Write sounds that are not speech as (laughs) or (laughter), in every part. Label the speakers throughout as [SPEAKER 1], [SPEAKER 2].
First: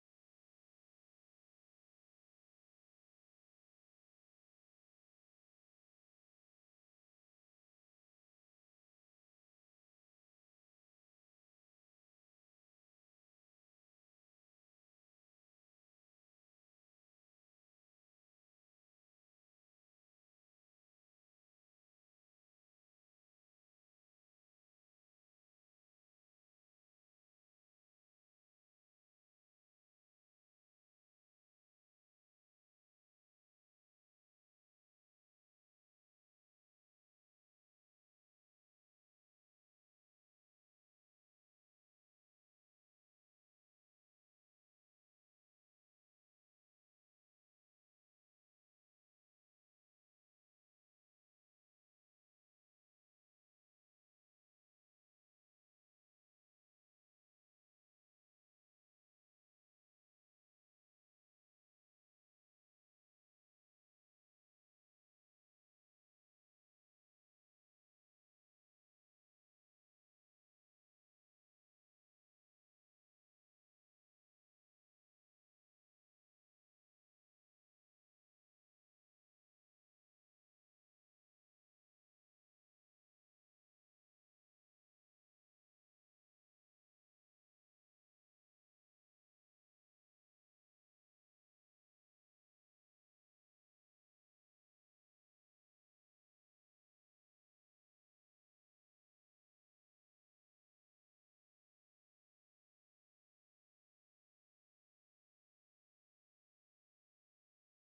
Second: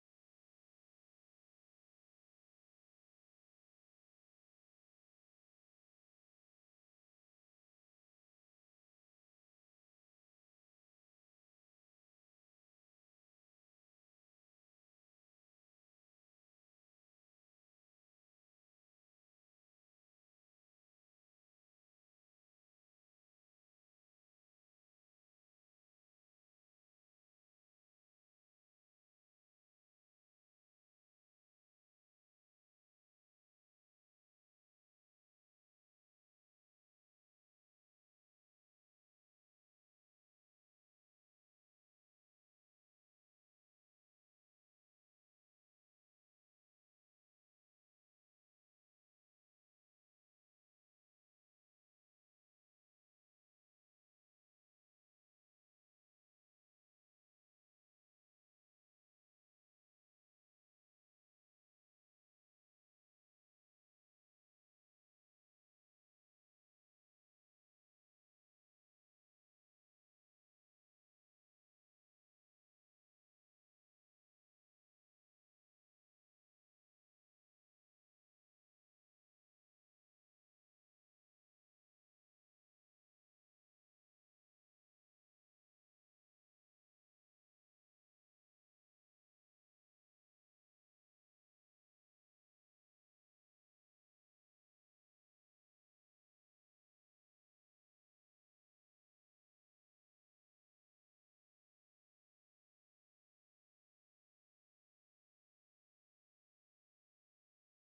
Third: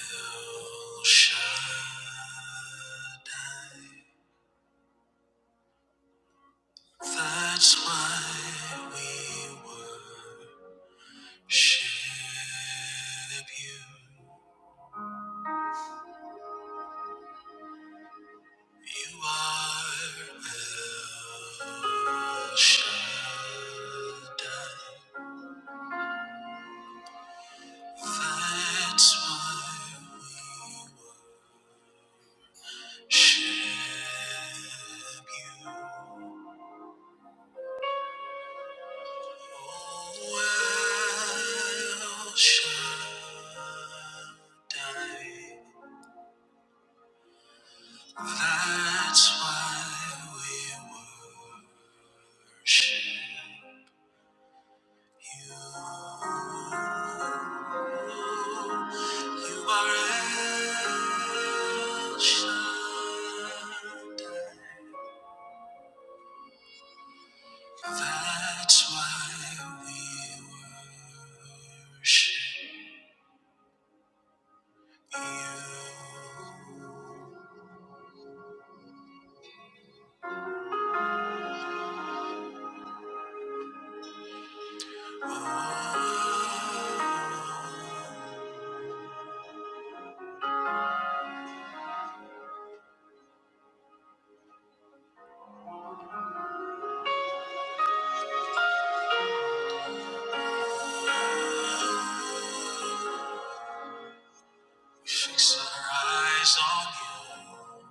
[SPEAKER 1] El Shaddai, That's why we worship you. You are El Shaddai. That's why we worship you. Oh, El Shaddai. That's why we worship you. You are El Shaddai. That's why we worship you. Oh, Fix our eyes on you.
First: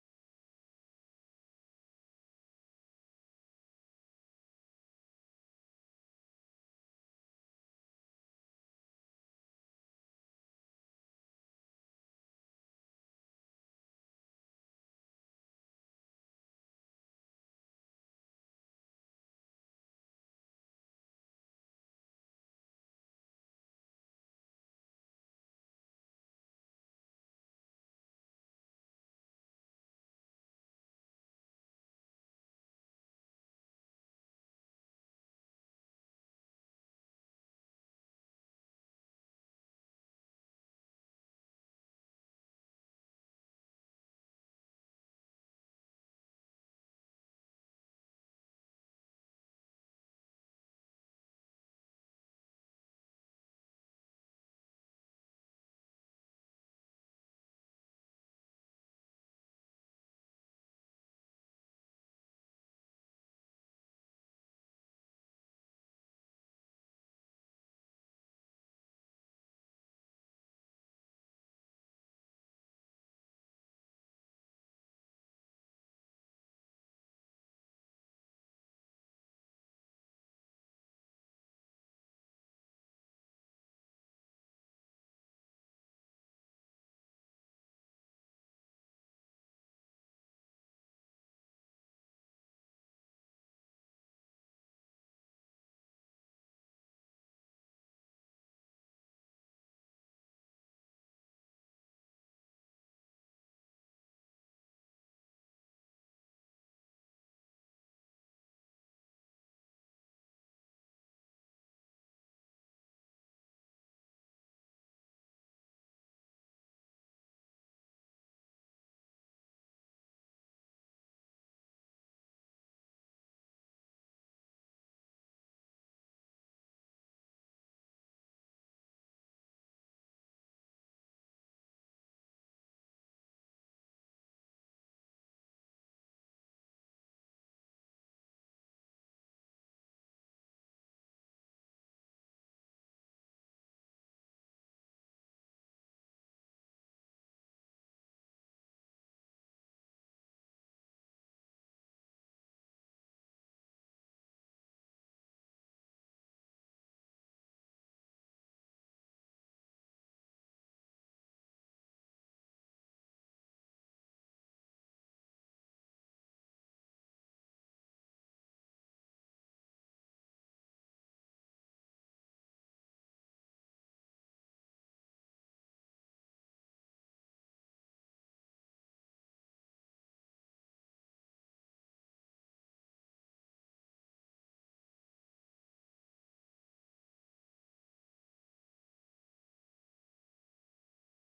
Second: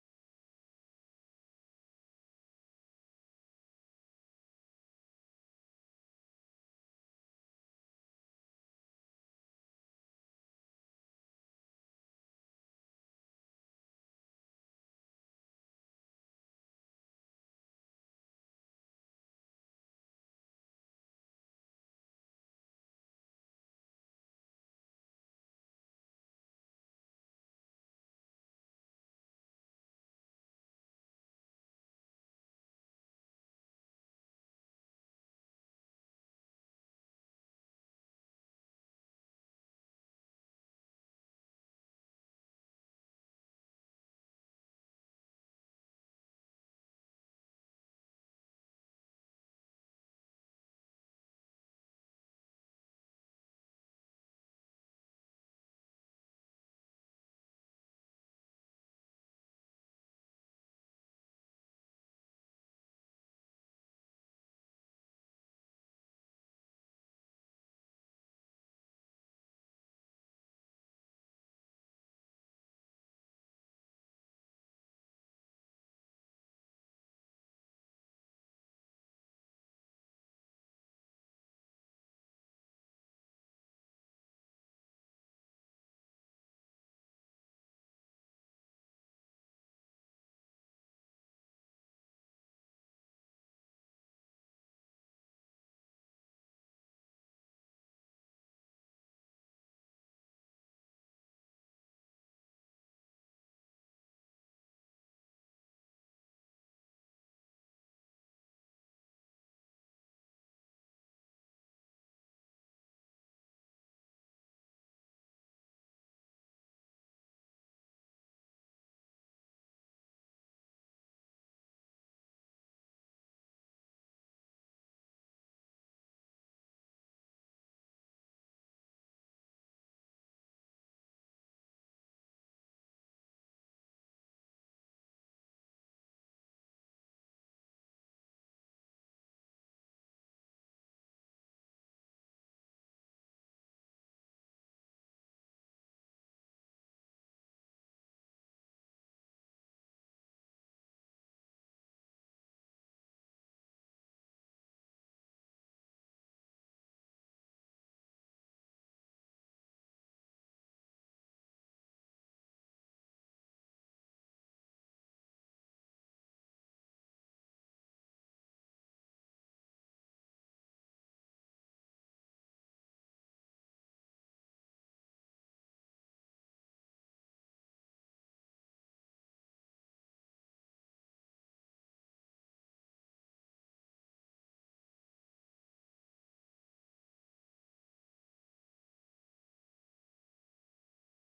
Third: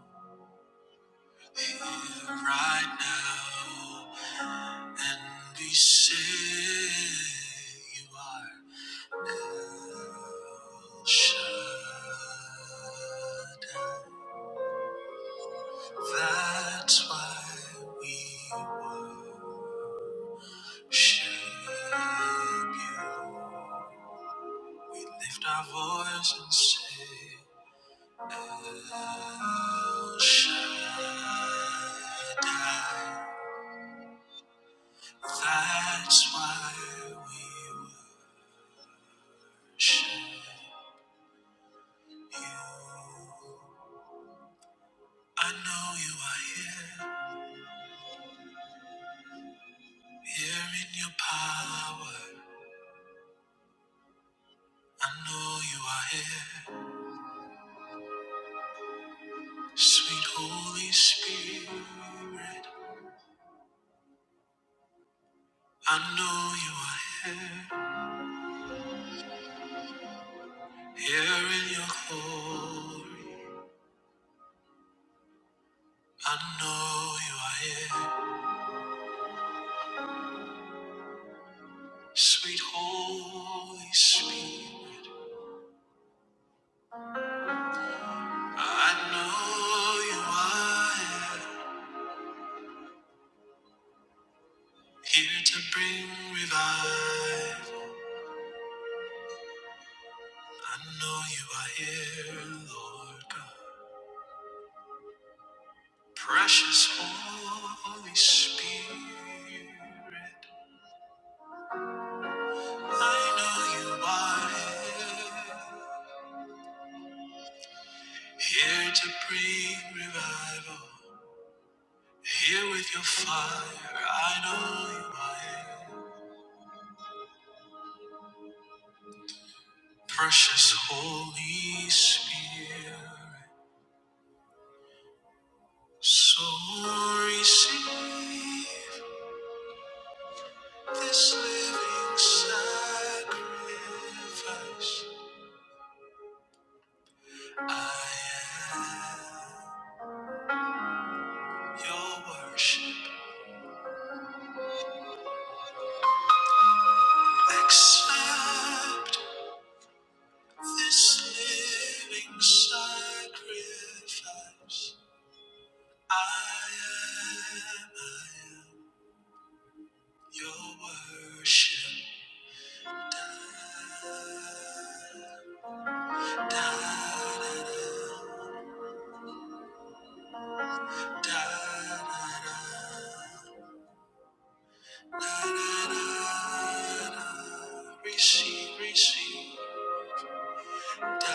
[SPEAKER 1] right now and be saved. You are El Shaddai. That's why we worship you. Lift our voice and say, El Shaddai. That's why we worship Shh. You, I know you are here, here in your power. I know you are here, sweet Holy Spirit. I know you are here, here in your glory. I know you are here, sweet Holy Spirit. I know you are here, here to bring revival. I know you are here, Lord God. Precious Holy Spirit, I know you are here, here to bring revival. Here with your fire, I know you are here. Precious Holy Spirit, so receive this living sacrifice. Your worship, accept this living sacrifice. I am, I am your worship. Da, da, da, da, da, da, da, da, da. Receive, receive. Receive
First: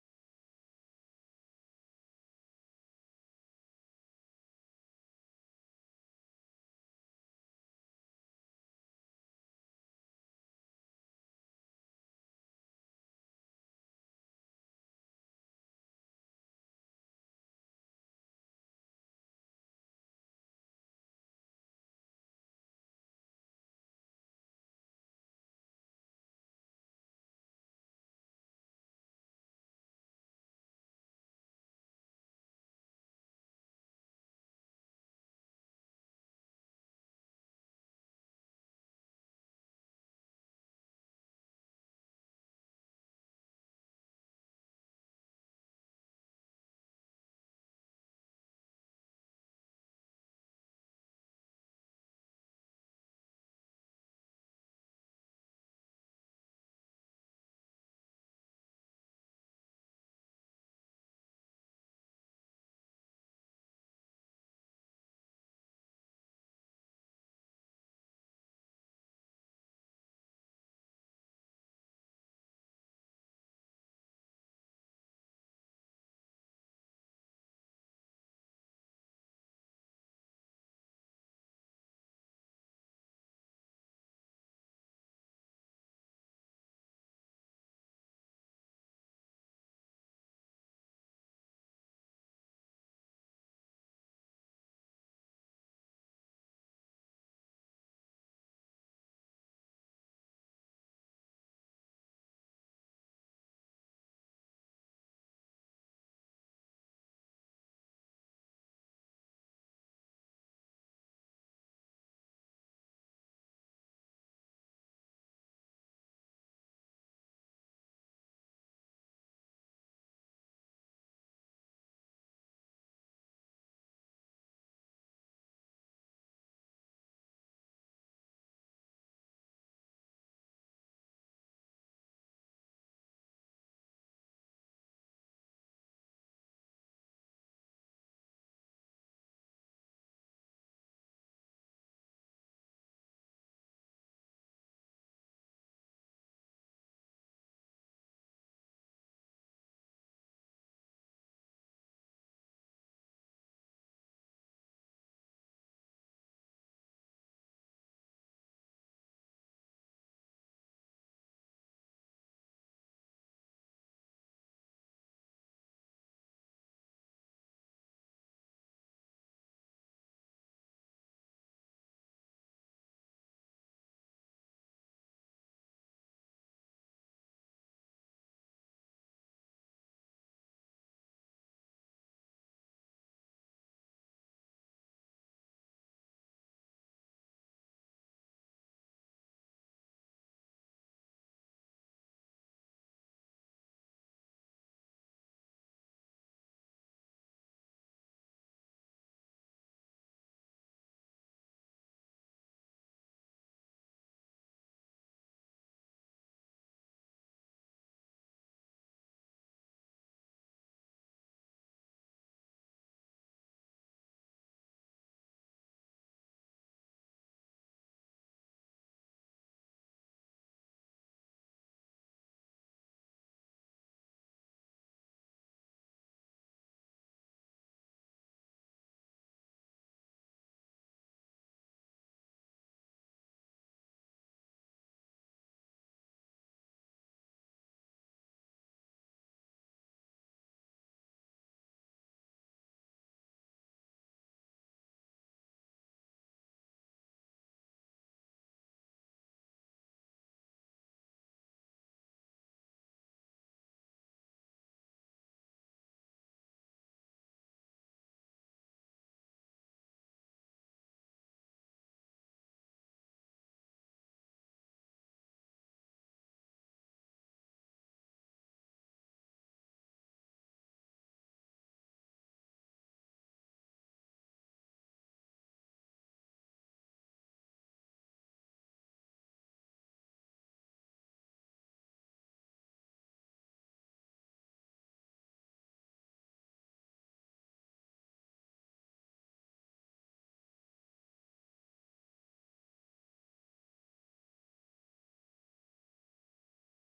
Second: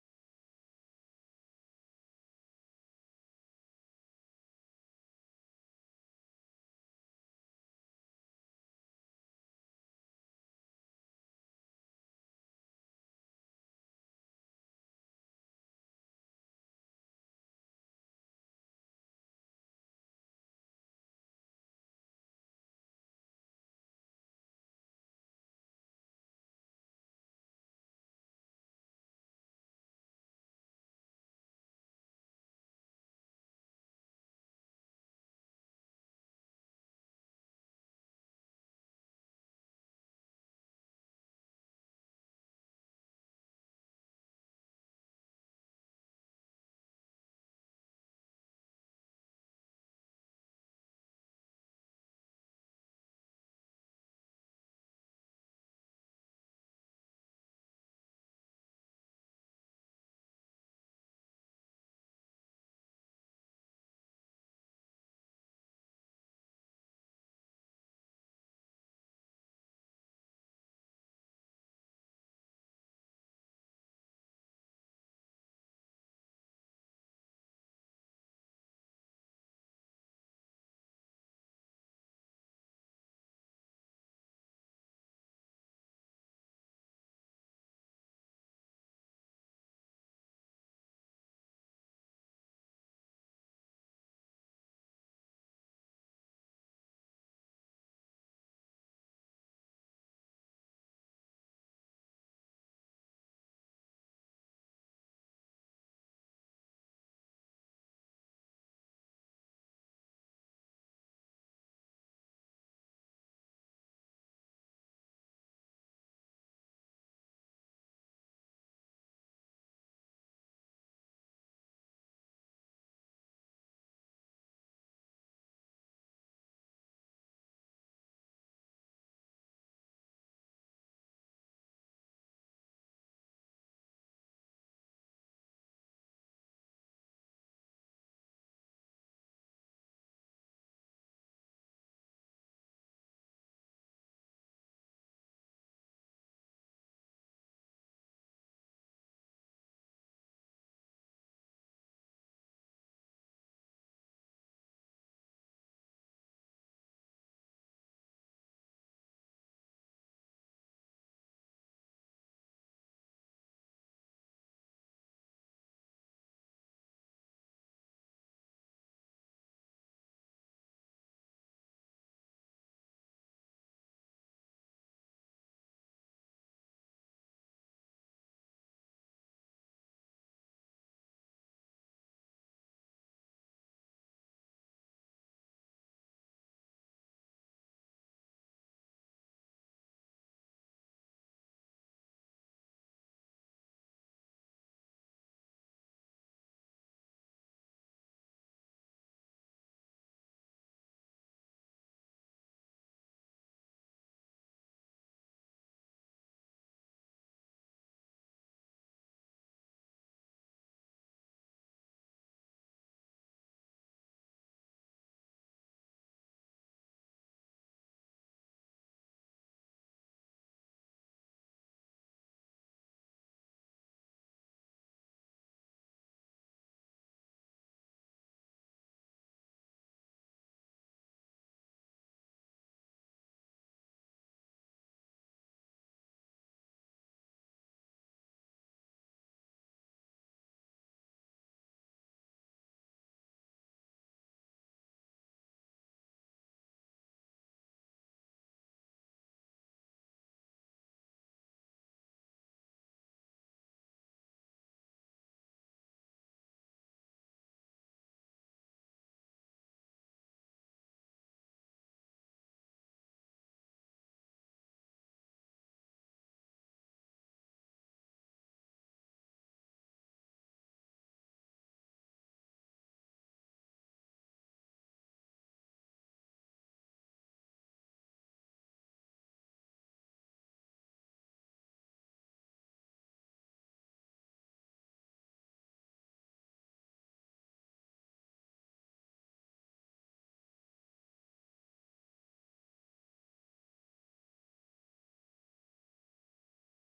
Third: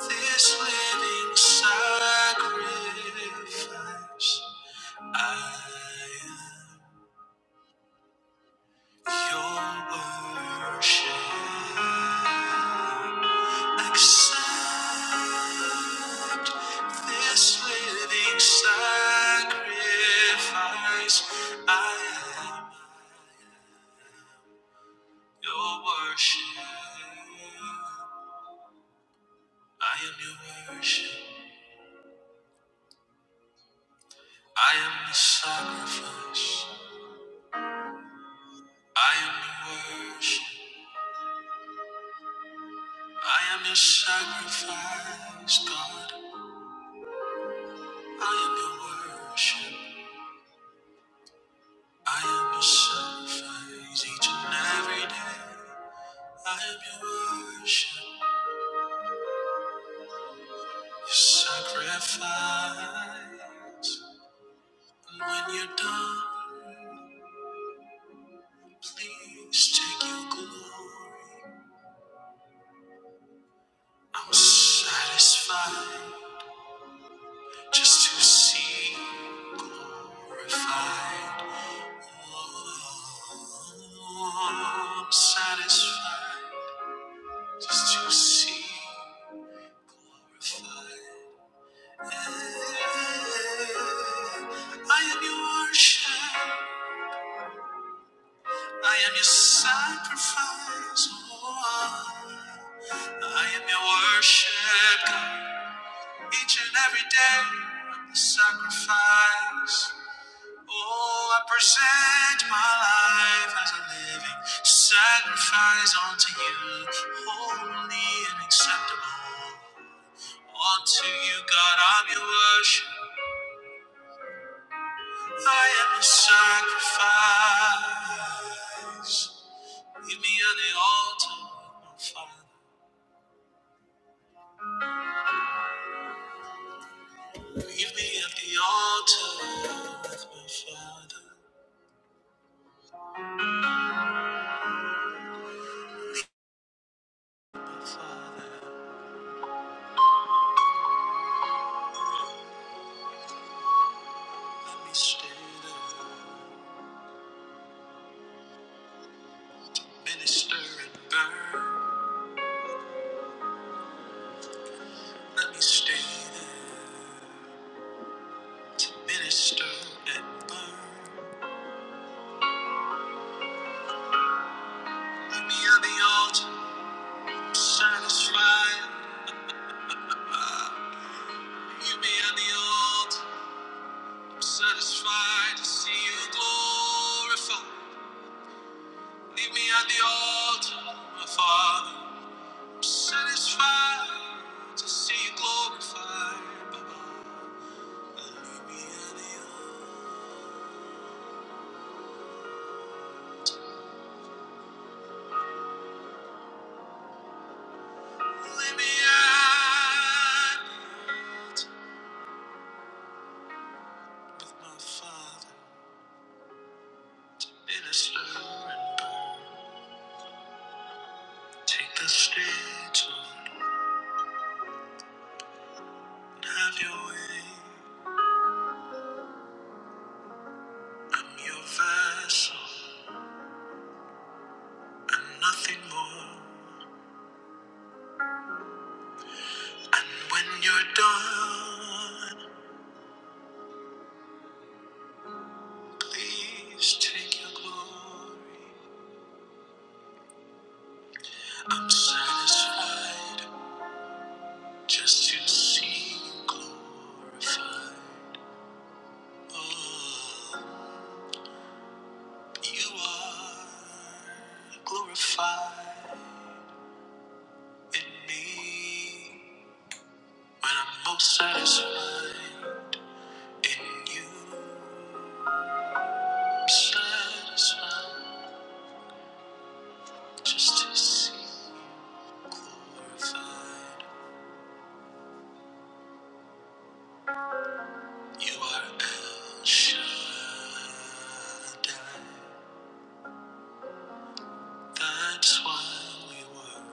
[SPEAKER 1] this living sacrifice. I am your worship. Accept this living sacrifice. I am your worship. I am your worship. I am the sacrifice. I am your worship. I am your sacrifice, God. I am your worship. I am your sacrifice each and every day. I am your worship your sacrifice. And when you're done, please take your glory. I'm satisfied just to see you glorified. Oh, I'm satisfied just to see you glorified. Yeah, I am your worship. I am your sacrifice. Oh, I am your worship, God. Each and every day of the sacrifice. Oh, I present my life as a living sacrifice unto you, holy and acceptable. Unto you, God, I'm your worship. I am your sacrifice. Leave me at the altar, my Father. Leave me at the altar with my father, father. Let me stay there. Minister and burn. Let me stay there. To minister and burn. Let me at the altar. I'm satisfied. Leave me at the altar. I'm satisfied to see you glorified. Leave me at the altar, my father. Satisfied to see you glorified. Baba. Lead me at the altar. me at the altar with my Father. Minister and take the stage, Lord. and Have your way. I'm your vessel and nothing more. And when you're done, please take your glory. I'm satisfied. just to see you glorified. Oh, you are glorified in me when I'm most satisfied in you. I'm satisfied just to see you glorified. You are El Shaddai. That's why we were.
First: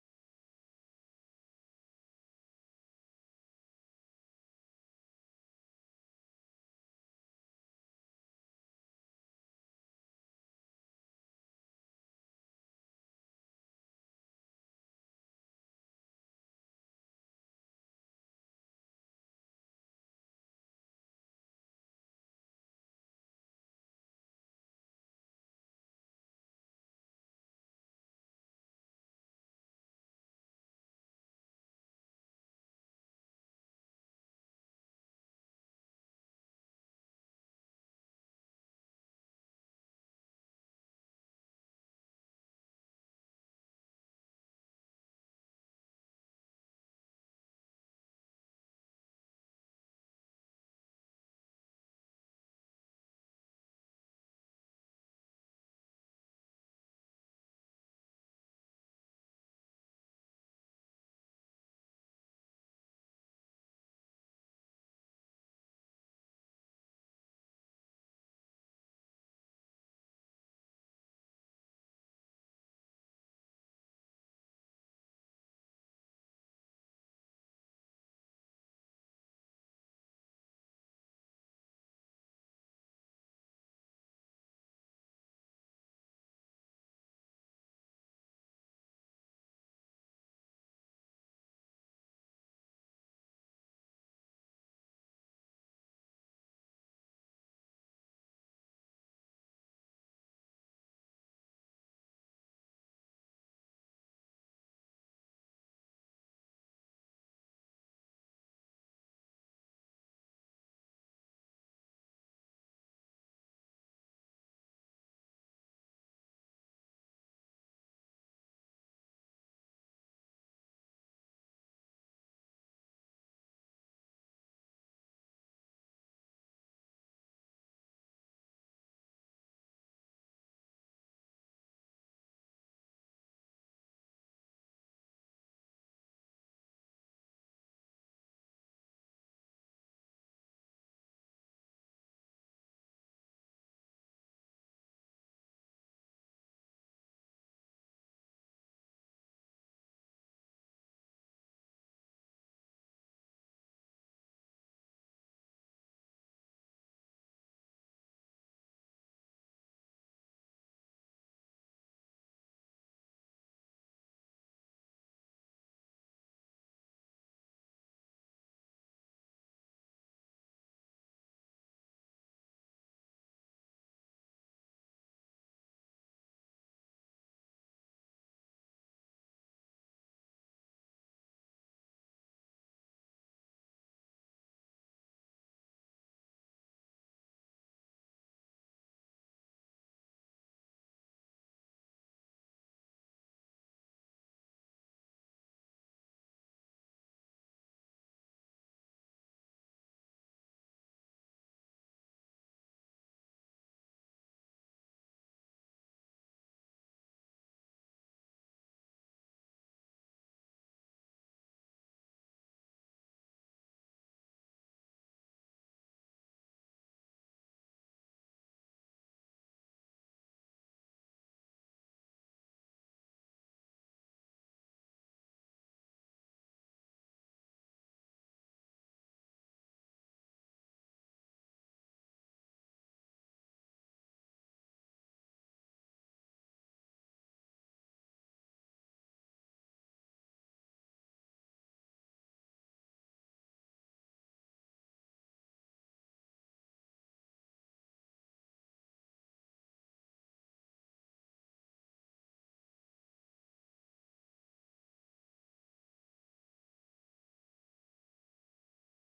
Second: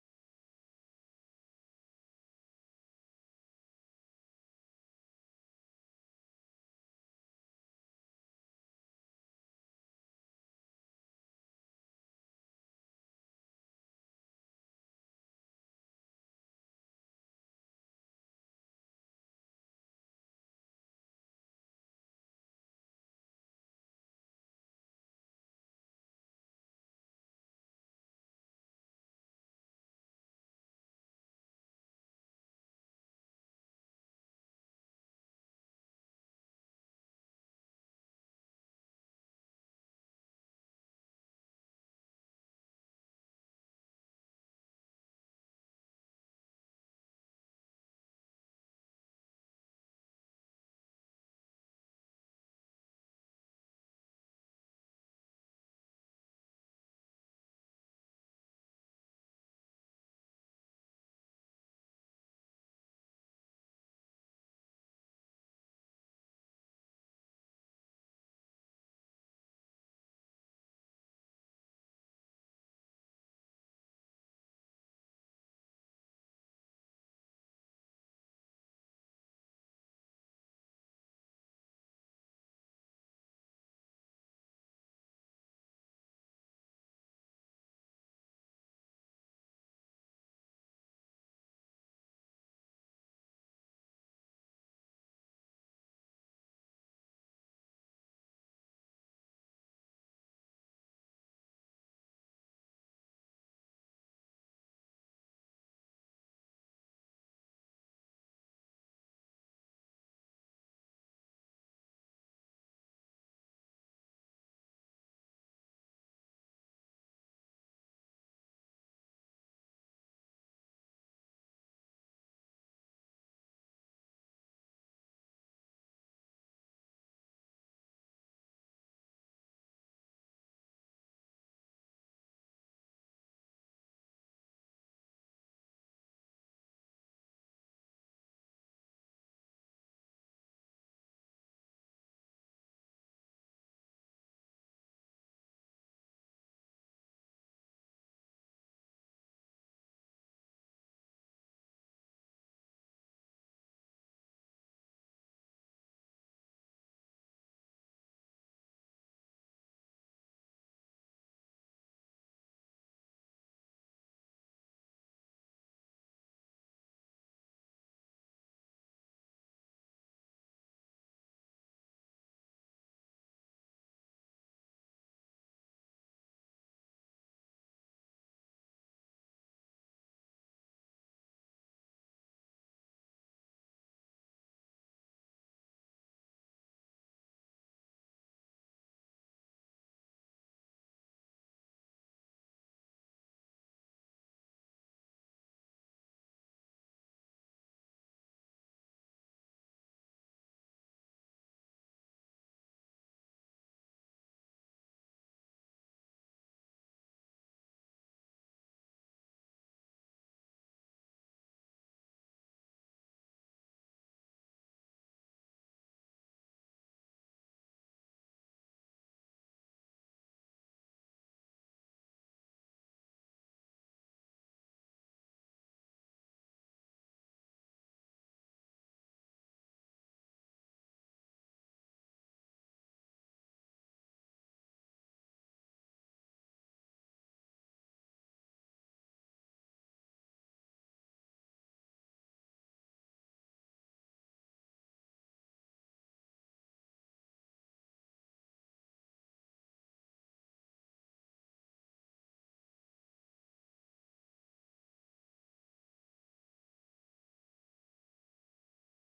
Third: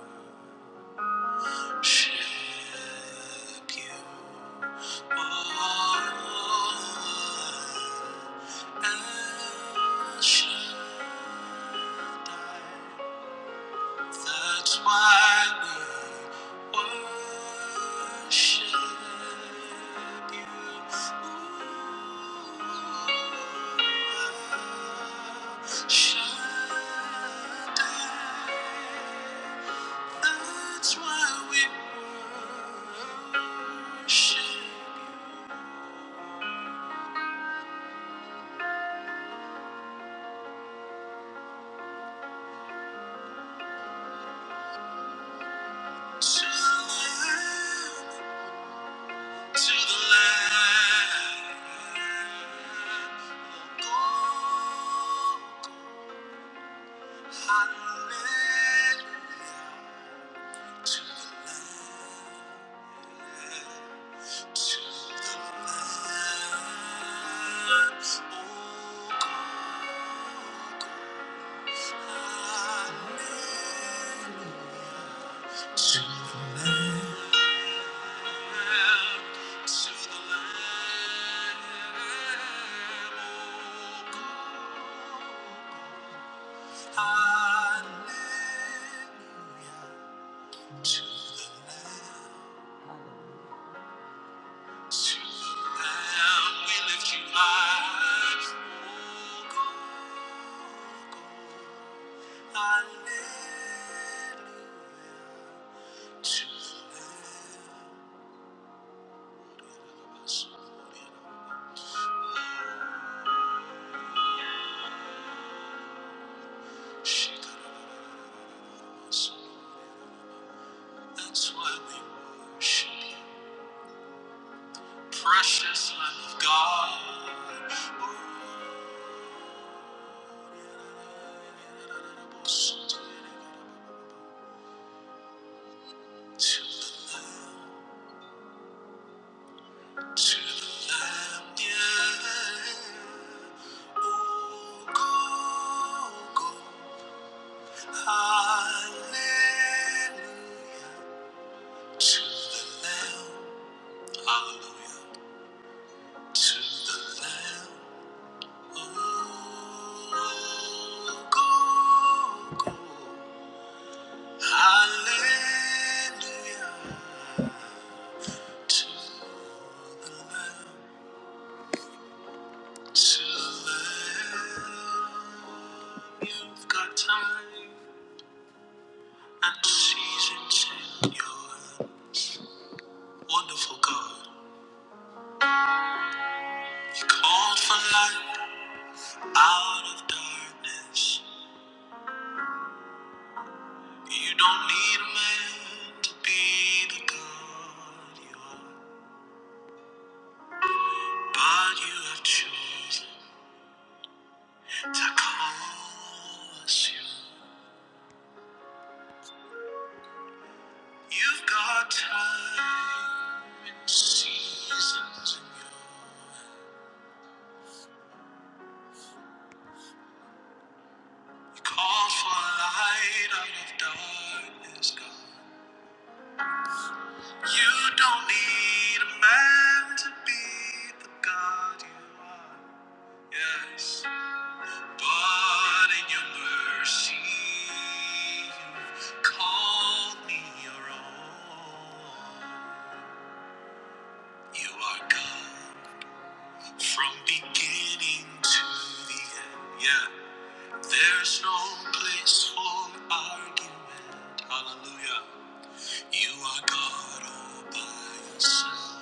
[SPEAKER 1] That's why we worship you. Ooh, Shaddai. That's why we worship to the Lamb, to the Lamb. Go, hallelujah, to the Lamb, to the Lamb. Oh, go, hallelujah. To the Lamb, to the Lamb, oh God, hallelujah. To the Lamb, we lift you high, oh God, hallelujah. To the Lamb, That's why we worship you, precious Lamb of God. To the Lamb, to the Lamb, yeah. Oh, go, go, hallelujah. To the Lamb, hallelujah. To the Lamb, oh, go, go. Hallelujah. To the Lamb, to the Lamb. You've got time and seasons in your wonderful God. You call for light out of darkness. You don't need a man to be the God you are. But you have chosen to call us your. You've got time and seasons in your hand. You call for light out of darkness, God. You don't need a man to be the God you are. Yes. But in your mercy, you've called me your own. You are God from beginning to the end. Yeah, there's no place for argument. Hallelujah. You are God all by yourself.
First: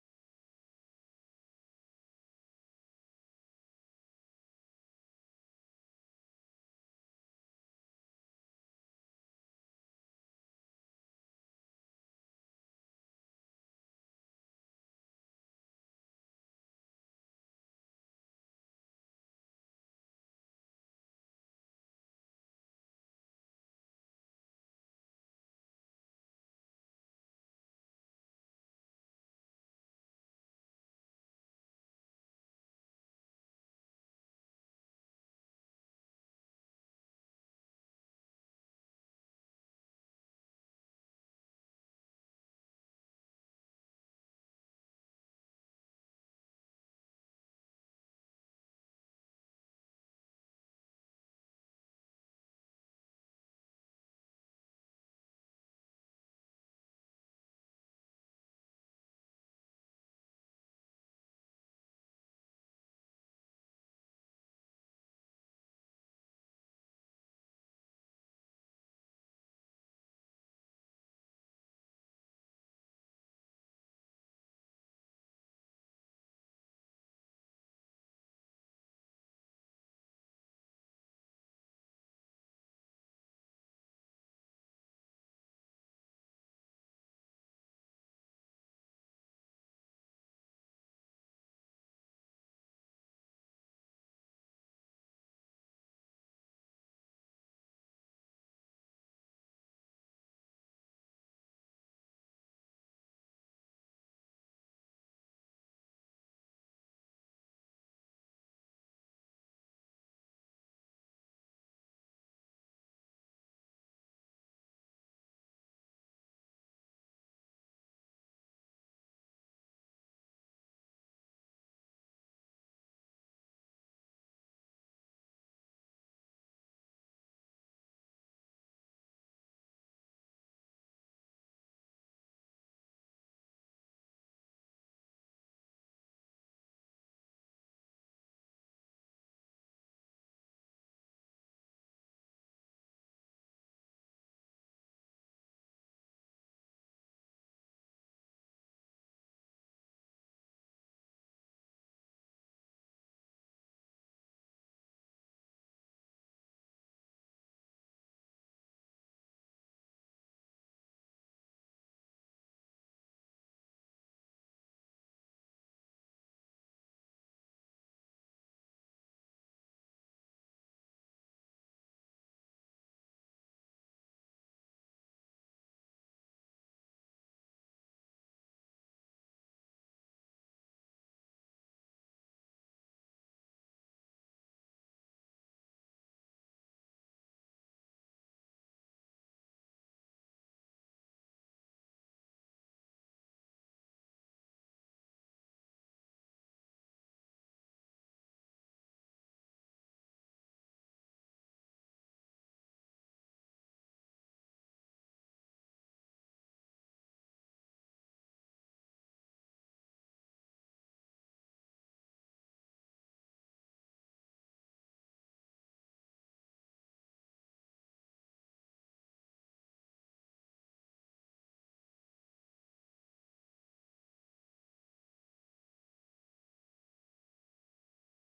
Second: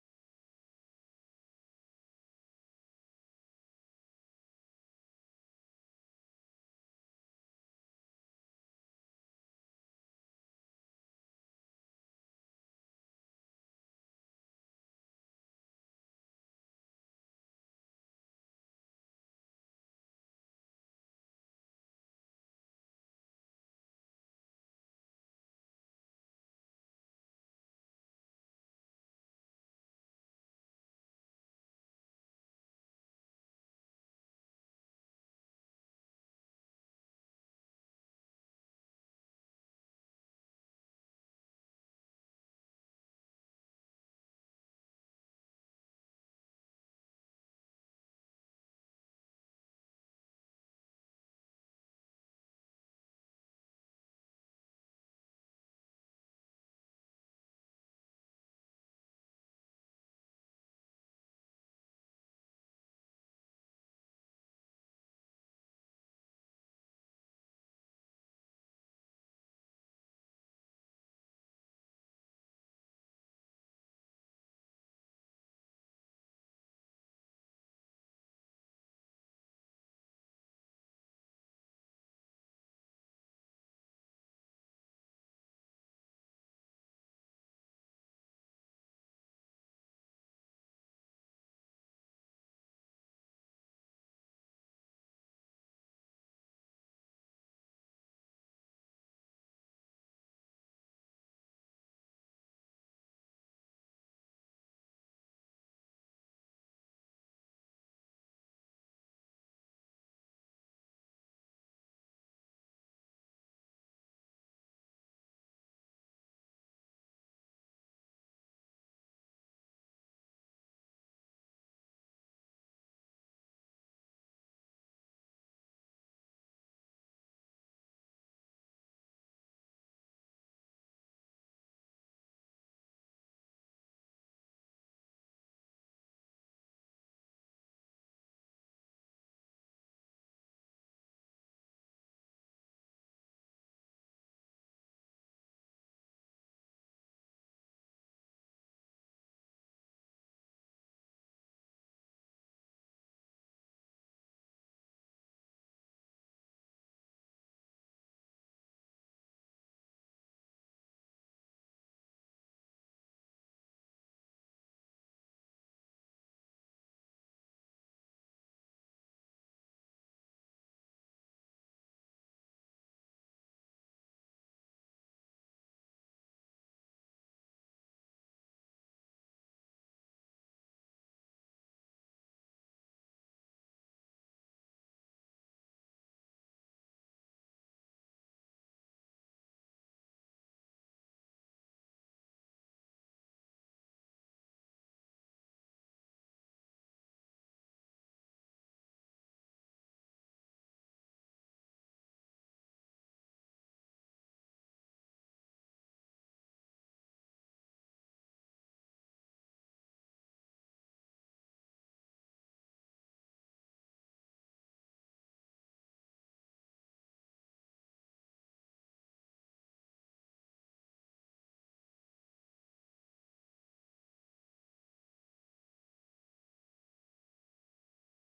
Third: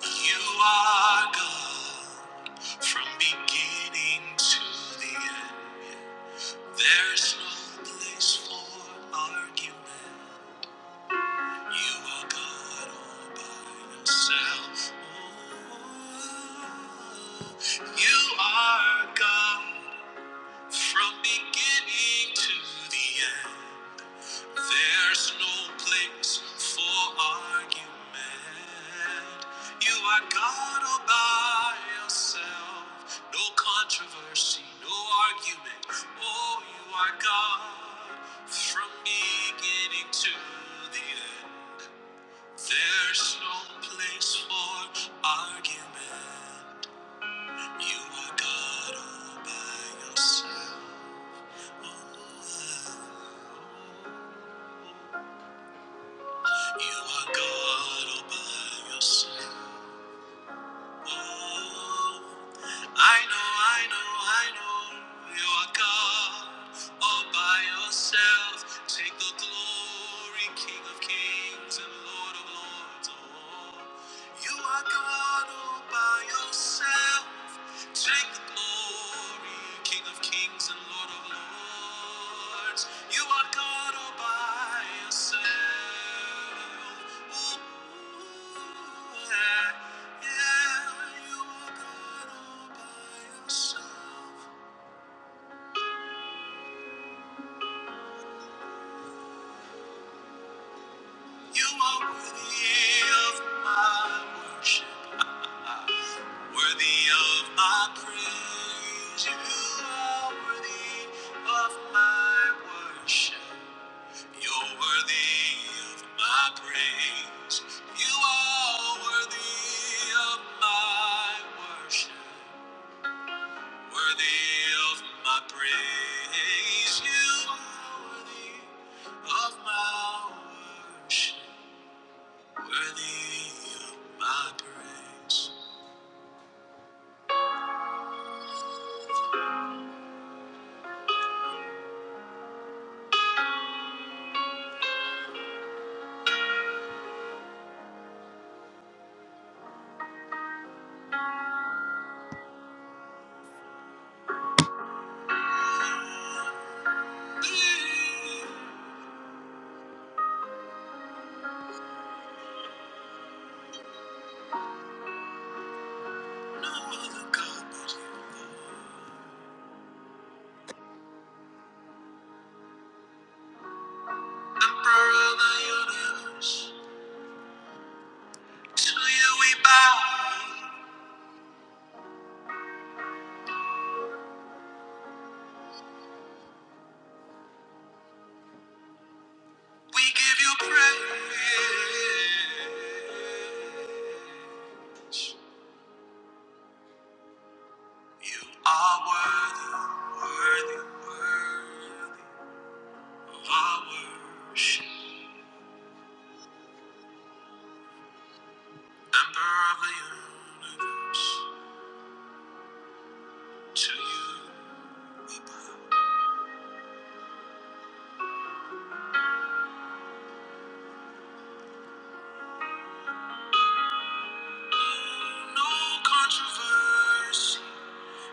[SPEAKER 1] You are God from beginning to the end. There's no place for argument. You are God all by yourself. Ooh, You are God from beginning to the end. There's no place for argument. You are God all by yourself. No controversy, no argument. Oh, you are God from beginning to the end. There's no place for argument. You are God all by yourself. You are God all by yourself. Oh, I know, I know, I know you are God all by yourself. Take the glory, King of kings and Lord of lords. Oh, you are God all by yourself. Take the glory, King of kings and Lord of lords. You are God all by yourself. Ooh, yeah, yeah, you are God all by yourself. You are worthy of my worship, worthy of my praise. You are worthy of my worship. You're worthy of my praise. You are worthy of my worship. Worthy of my praise. You are worthy of my worship. Worthy of my praise. There no other God but you, Lord. Emperor of the universe. To you we bow. We give you praise. You are worthy, worthy, worthy of our worship. Emperor of the universe, to you we bow. No controversy.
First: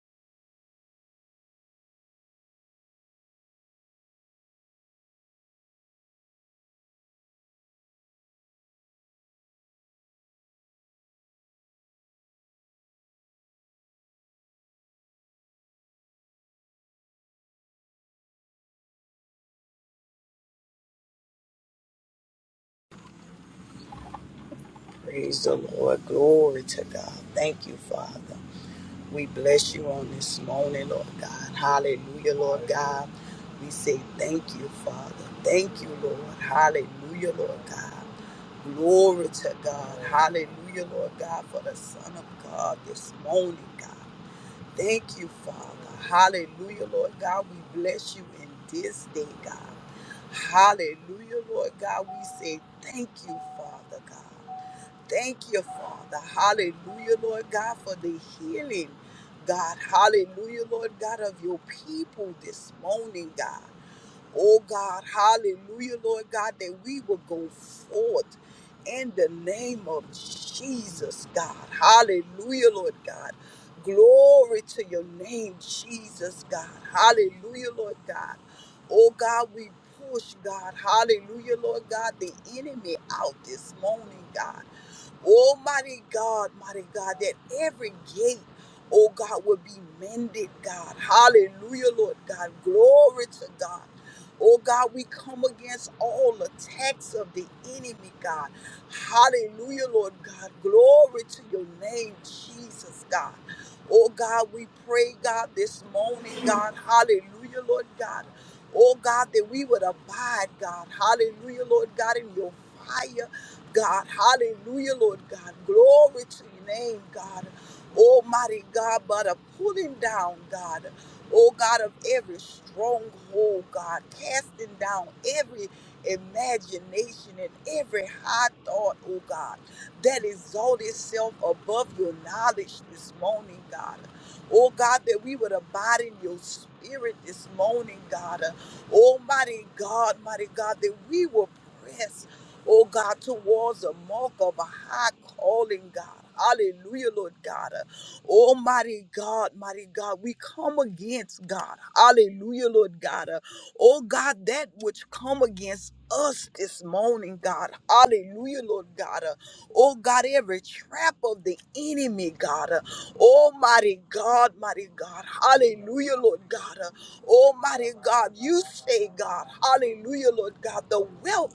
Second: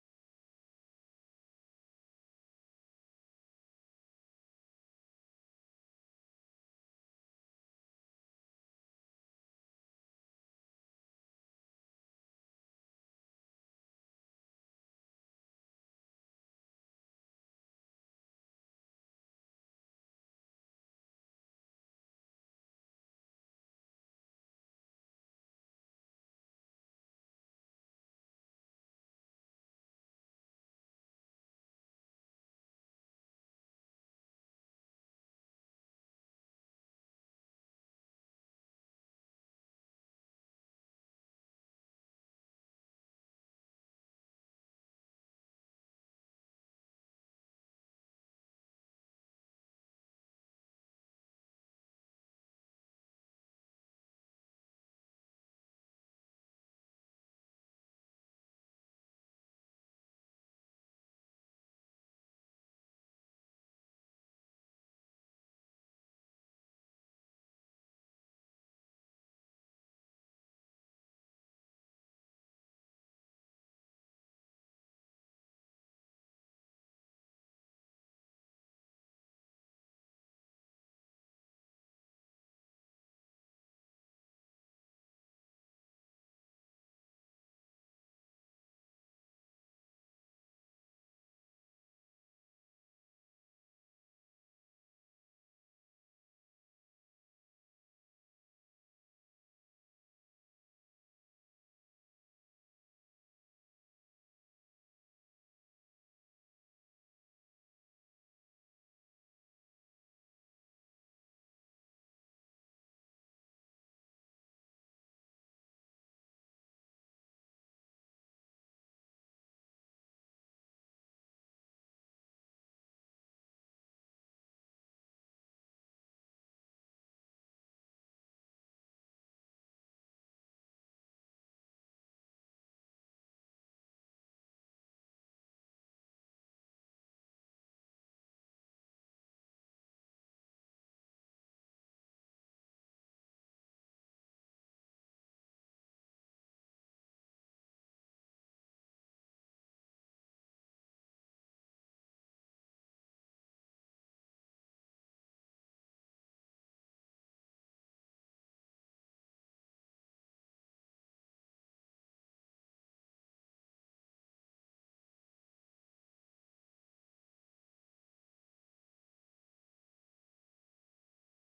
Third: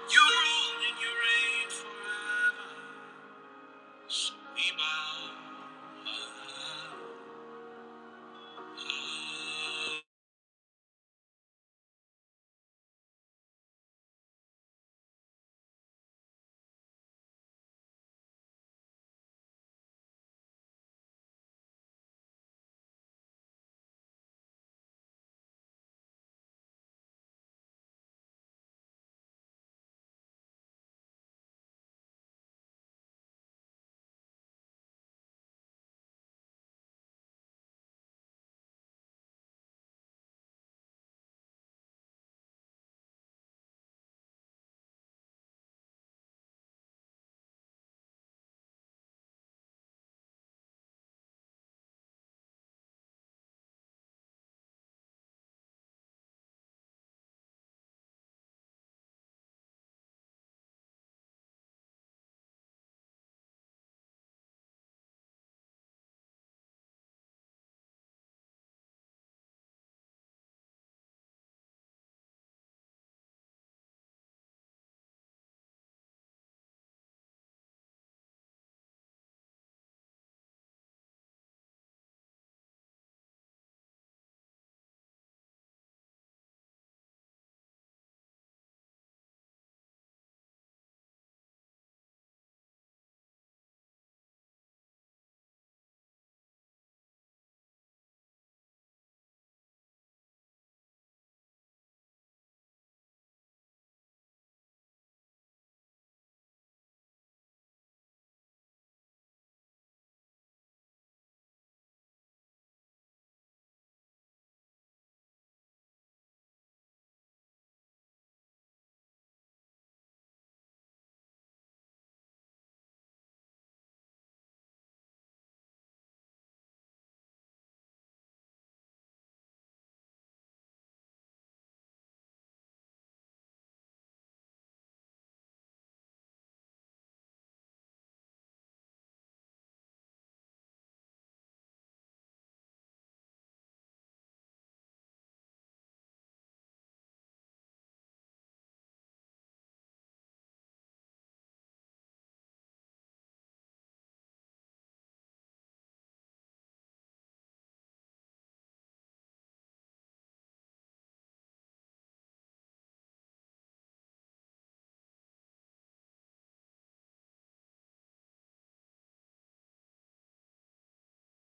[SPEAKER 1] You rule and you reign forever. So we bow.
[SPEAKER 2] Praise the Lord. Glory to God. Thank you, Father. We bless you on this morning, Lord God. Hallelujah, Lord God. We say thank you, Father. Thank you, Lord. Hallelujah, Lord God. Glory to God. Hallelujah, Lord God, for the Son of God this morning, God. Thank you, Father. Hallelujah, Lord God. We bless you in this day, God. Hallelujah, Lord God. We say thank you, Father God. Thank you, Father. Hallelujah, Lord God, for the healing, God. Hallelujah, Lord God, of your people this morning, God. Oh, God. Hallelujah, Lord God, that we will go forth in the name of Jesus, God. Hallelujah, Lord God. Glory to your name, Jesus, God. Hallelujah, Lord God. Oh, God, we push, God. Hallelujah, Lord God, the enemy out this morning, God. Oh, mighty God, mighty God, that every gate, oh God, will be mended, God. Hallelujah, Lord God. Glory to God. Oh God, we come against all attacks of the enemy, God. Hallelujah, Lord God. Glory to your name, Jesus, God. Oh God, we pray, God, this morning, God. Hallelujah, Lord God. Oh God, that we would abide, God. Hallelujah, Lord God, in your fire. God. Hallelujah, Lord God. Glory to your name, God. Almighty God, but a pulling down, God. Oh God of every stronghold, God, casting down every imagination and every high thought, oh God, that exalt itself above your knowledge this morning, God. Oh God, that we would abide in your spirit this morning, God. Almighty God, mighty God, that we will press oh God, towards the mark of a high calling, God. Hallelujah, Lord God. Almighty God, mighty God, we come against God. Hallelujah, Lord God. Oh God, that which come against us this morning, God. Hallelujah, Lord God. Oh God, every trap of the enemy, God. Almighty God, mighty God. Hallelujah, Lord God. Almighty God, you say, God. Hallelujah, Lord God. The wealth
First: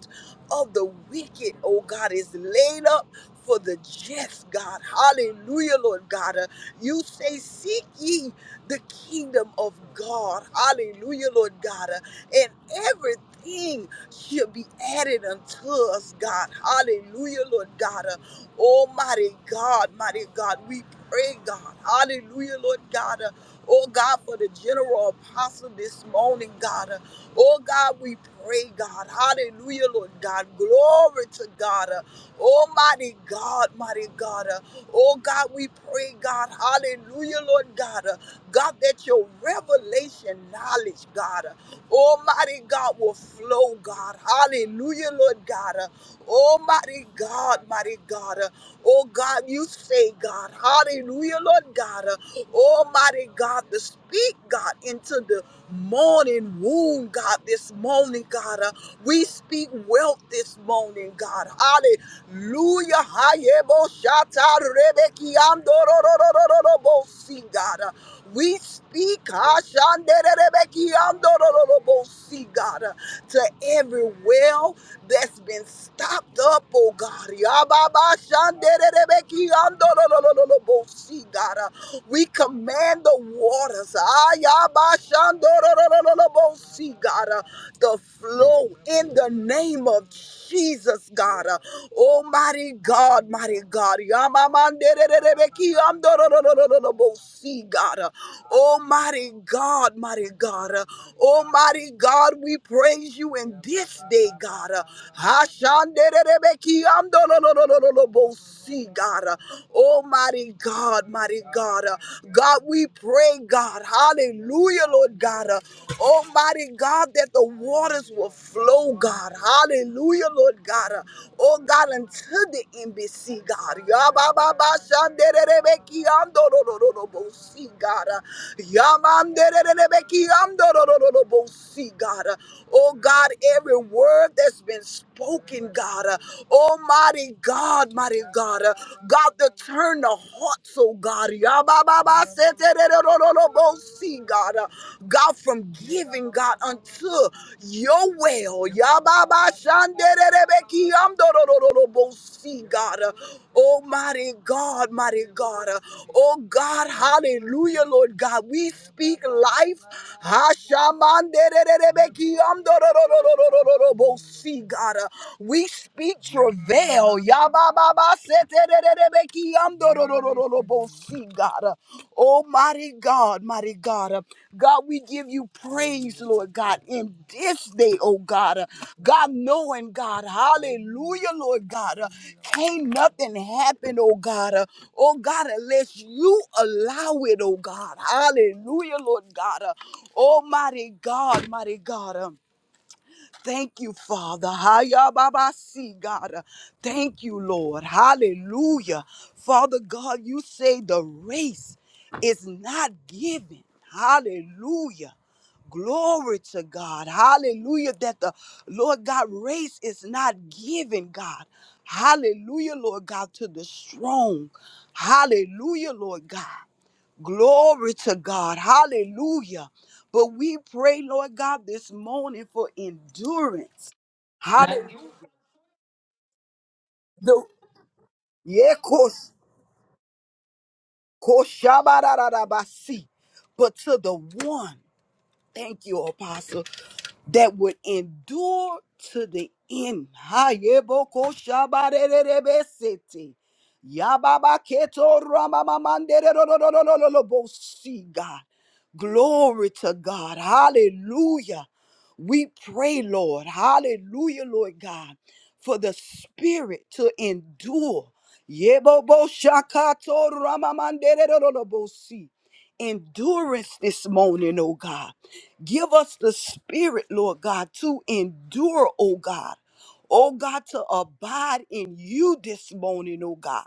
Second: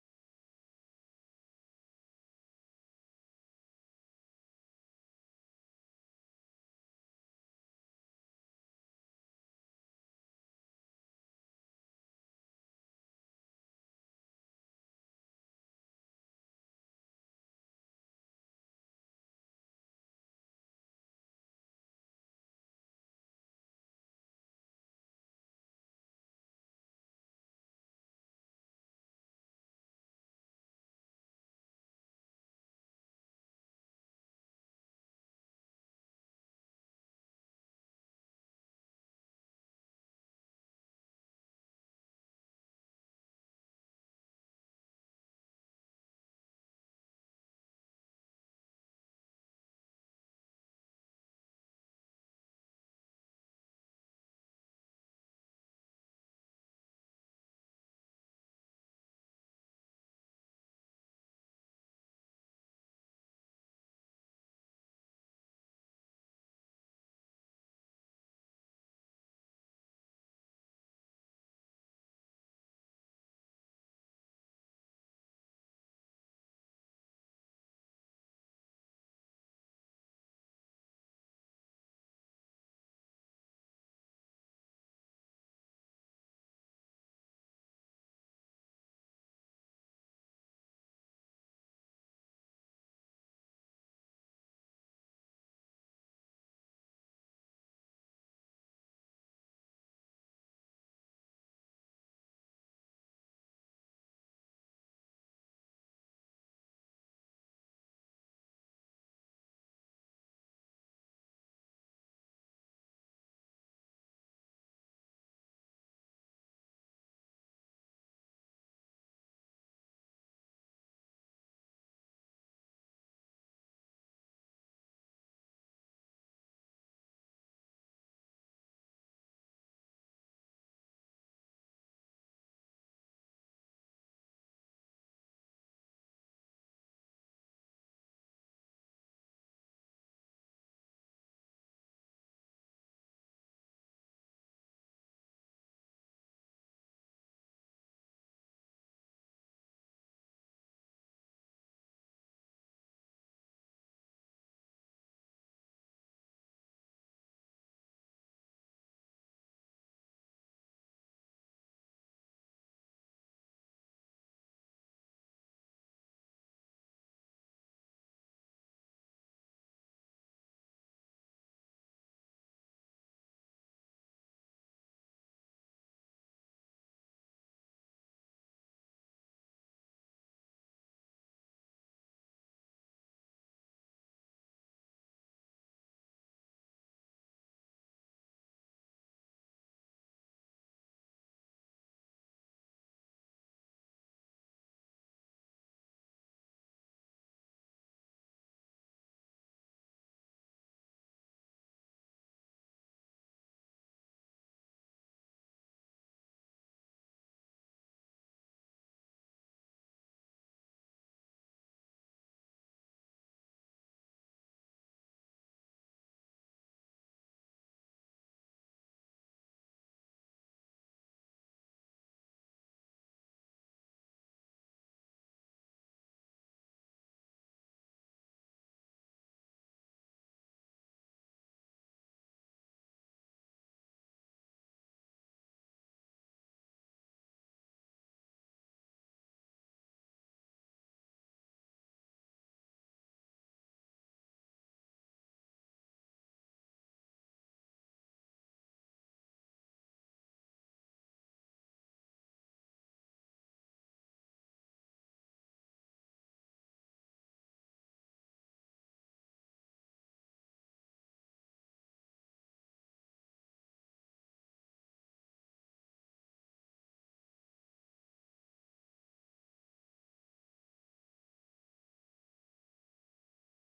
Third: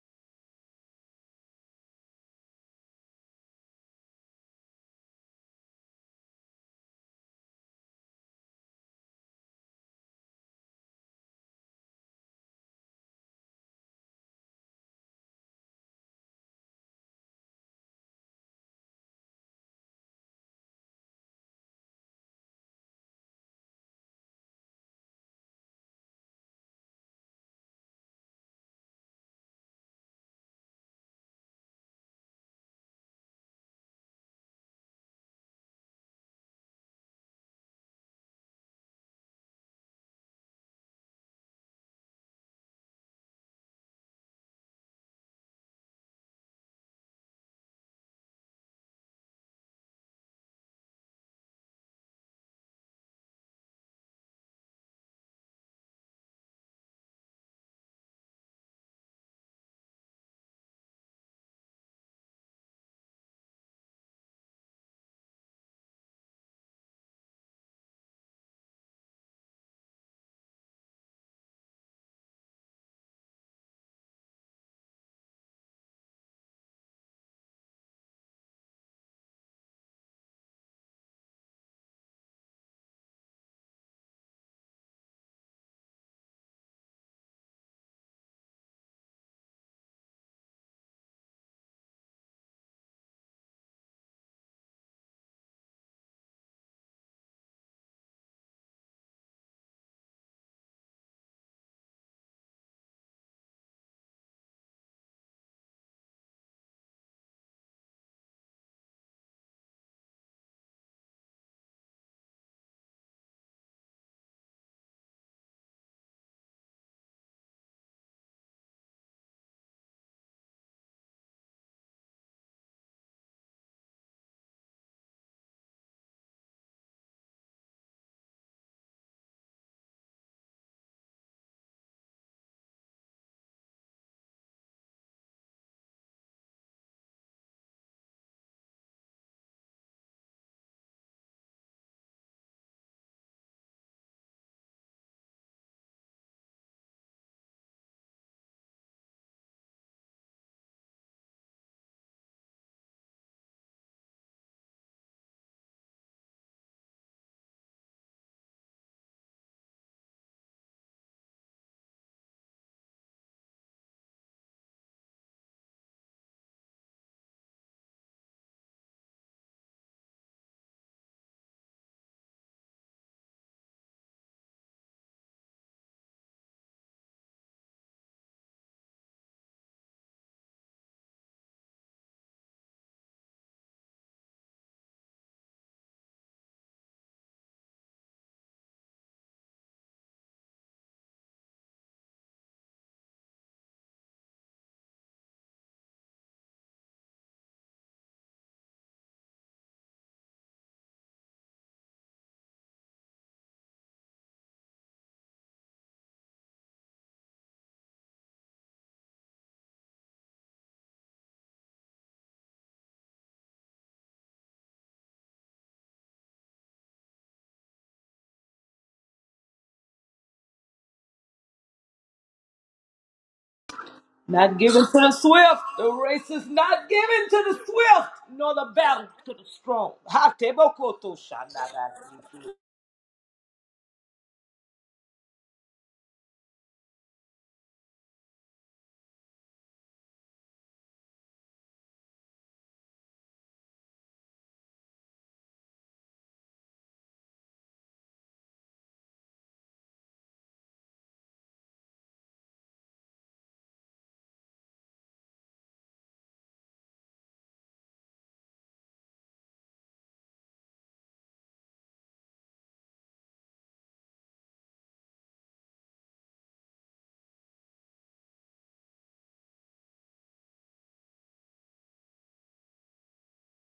[SPEAKER 2] of the wicked, oh God, is laid up for the just, God. Hallelujah, Lord God. Uh, you say, Seek ye the kingdom of God. Hallelujah, Lord God. Uh, and everything should be added unto us, God. Hallelujah, Lord God. Uh, Almighty God, mighty God, we pray, God. Hallelujah, Lord God. Uh, Oh God, for the general apostle this morning, God. Uh, Oh God, we pray, God. Hallelujah, Lord God. Glory to God. Uh, Almighty God, mighty God. Uh, Oh God, we pray, God. Hallelujah, Lord God. Uh, God, that your revelation knowledge, God. Almighty God will flow, God. Hallelujah, Lord God. Uh, Almighty God, mighty God. Uh, Oh God, you say, God. Hallelujah, Lord God. Uh, Almighty God, to speak, God, into the morning womb, God, this morning, God. Uh, we speak wealth this morning, God. Hallelujah. Hayebo shata rebeki andorororororobo, see, God. Uh, we speak Ashanderebekiandorolobosi, God uh, to every well that's been stopped up, oh God. Yababashanderebekiandorolobosi, God uh, we command the waters, Ayabashandorolobosi, God, uh, to flow in the name of Jesus, God. Uh, Almighty God. God, mighty God. Yamamandererebeki amdororororobosi, God. Oh, mighty God, mighty God. Oh, mighty God, we praise you in this day, God. Hashandererebeki amdororororobosi, God. Oh, mighty God, mighty God. God, we pray, God. Hallelujah, Lord God. Almighty God, that the water waters will flow, God. Hallelujah, Lord God. Uh, Oh, God, unto the embassy, God. Yabababasandererebekiandorororobosi, God. Uh, Yamandererebekiandorororobosi, God. Uh, Oh, God, every word that's been spoken, God. Uh, Almighty God, mighty God. Uh, God, to turn the hearts, oh God. God. Uh, God, from giving, God, unto your well. Yababa shandererebeki amdorororobosi, God. Uh, Oh, mighty God, mighty God. Uh, Oh, God, hallelujah, Lord God. We speak life. Hashamandererebeki amdororororobosi, God. Uh, We speak travail. See, God. Oh, mighty God, mighty God. God, we give you praise, Lord God, in this day, oh God. God, knowing God, hallelujah, Lord God. Can't nothing happen, oh God. Oh God, unless you allow it, oh God. Hallelujah, Lord God. Almighty God, mighty God. Thank you, Father. Hayababasi, God. Thank you, Lord. Hallelujah. Father God, you say the race is not given. Hallelujah. Glory to God. Hallelujah. That the Lord God race is not given, God. Hallelujah, Lord God, to the strong. Hallelujah, Lord God. Glory to God. Hallelujah. But we pray, Lord God, this morning for endurance.
[SPEAKER 1] Not given
[SPEAKER 2] Hallelujah.
[SPEAKER 1] to the swift. The race is not given to
[SPEAKER 2] The-
[SPEAKER 1] the swift, nor the
[SPEAKER 2] yeah,
[SPEAKER 1] battle
[SPEAKER 2] kos-
[SPEAKER 1] to the strong. Ha, tebokoto shandarasi.
[SPEAKER 2] koshabarararabasi. But to the one, thank you, Apostle. that would endure to the end. Hayeboko shabarerebesete. Yababa keto ramamamandererororororobosi, God. Glory to God. Hallelujah. We pray, Lord. Hallelujah, Lord God, for the spirit to endure. Yebobo shakato ramamandererororobosi. Endurance this morning, oh God. Give us the spirit, Lord God, to endure, oh God. Oh God, to abide in you this morning, oh God.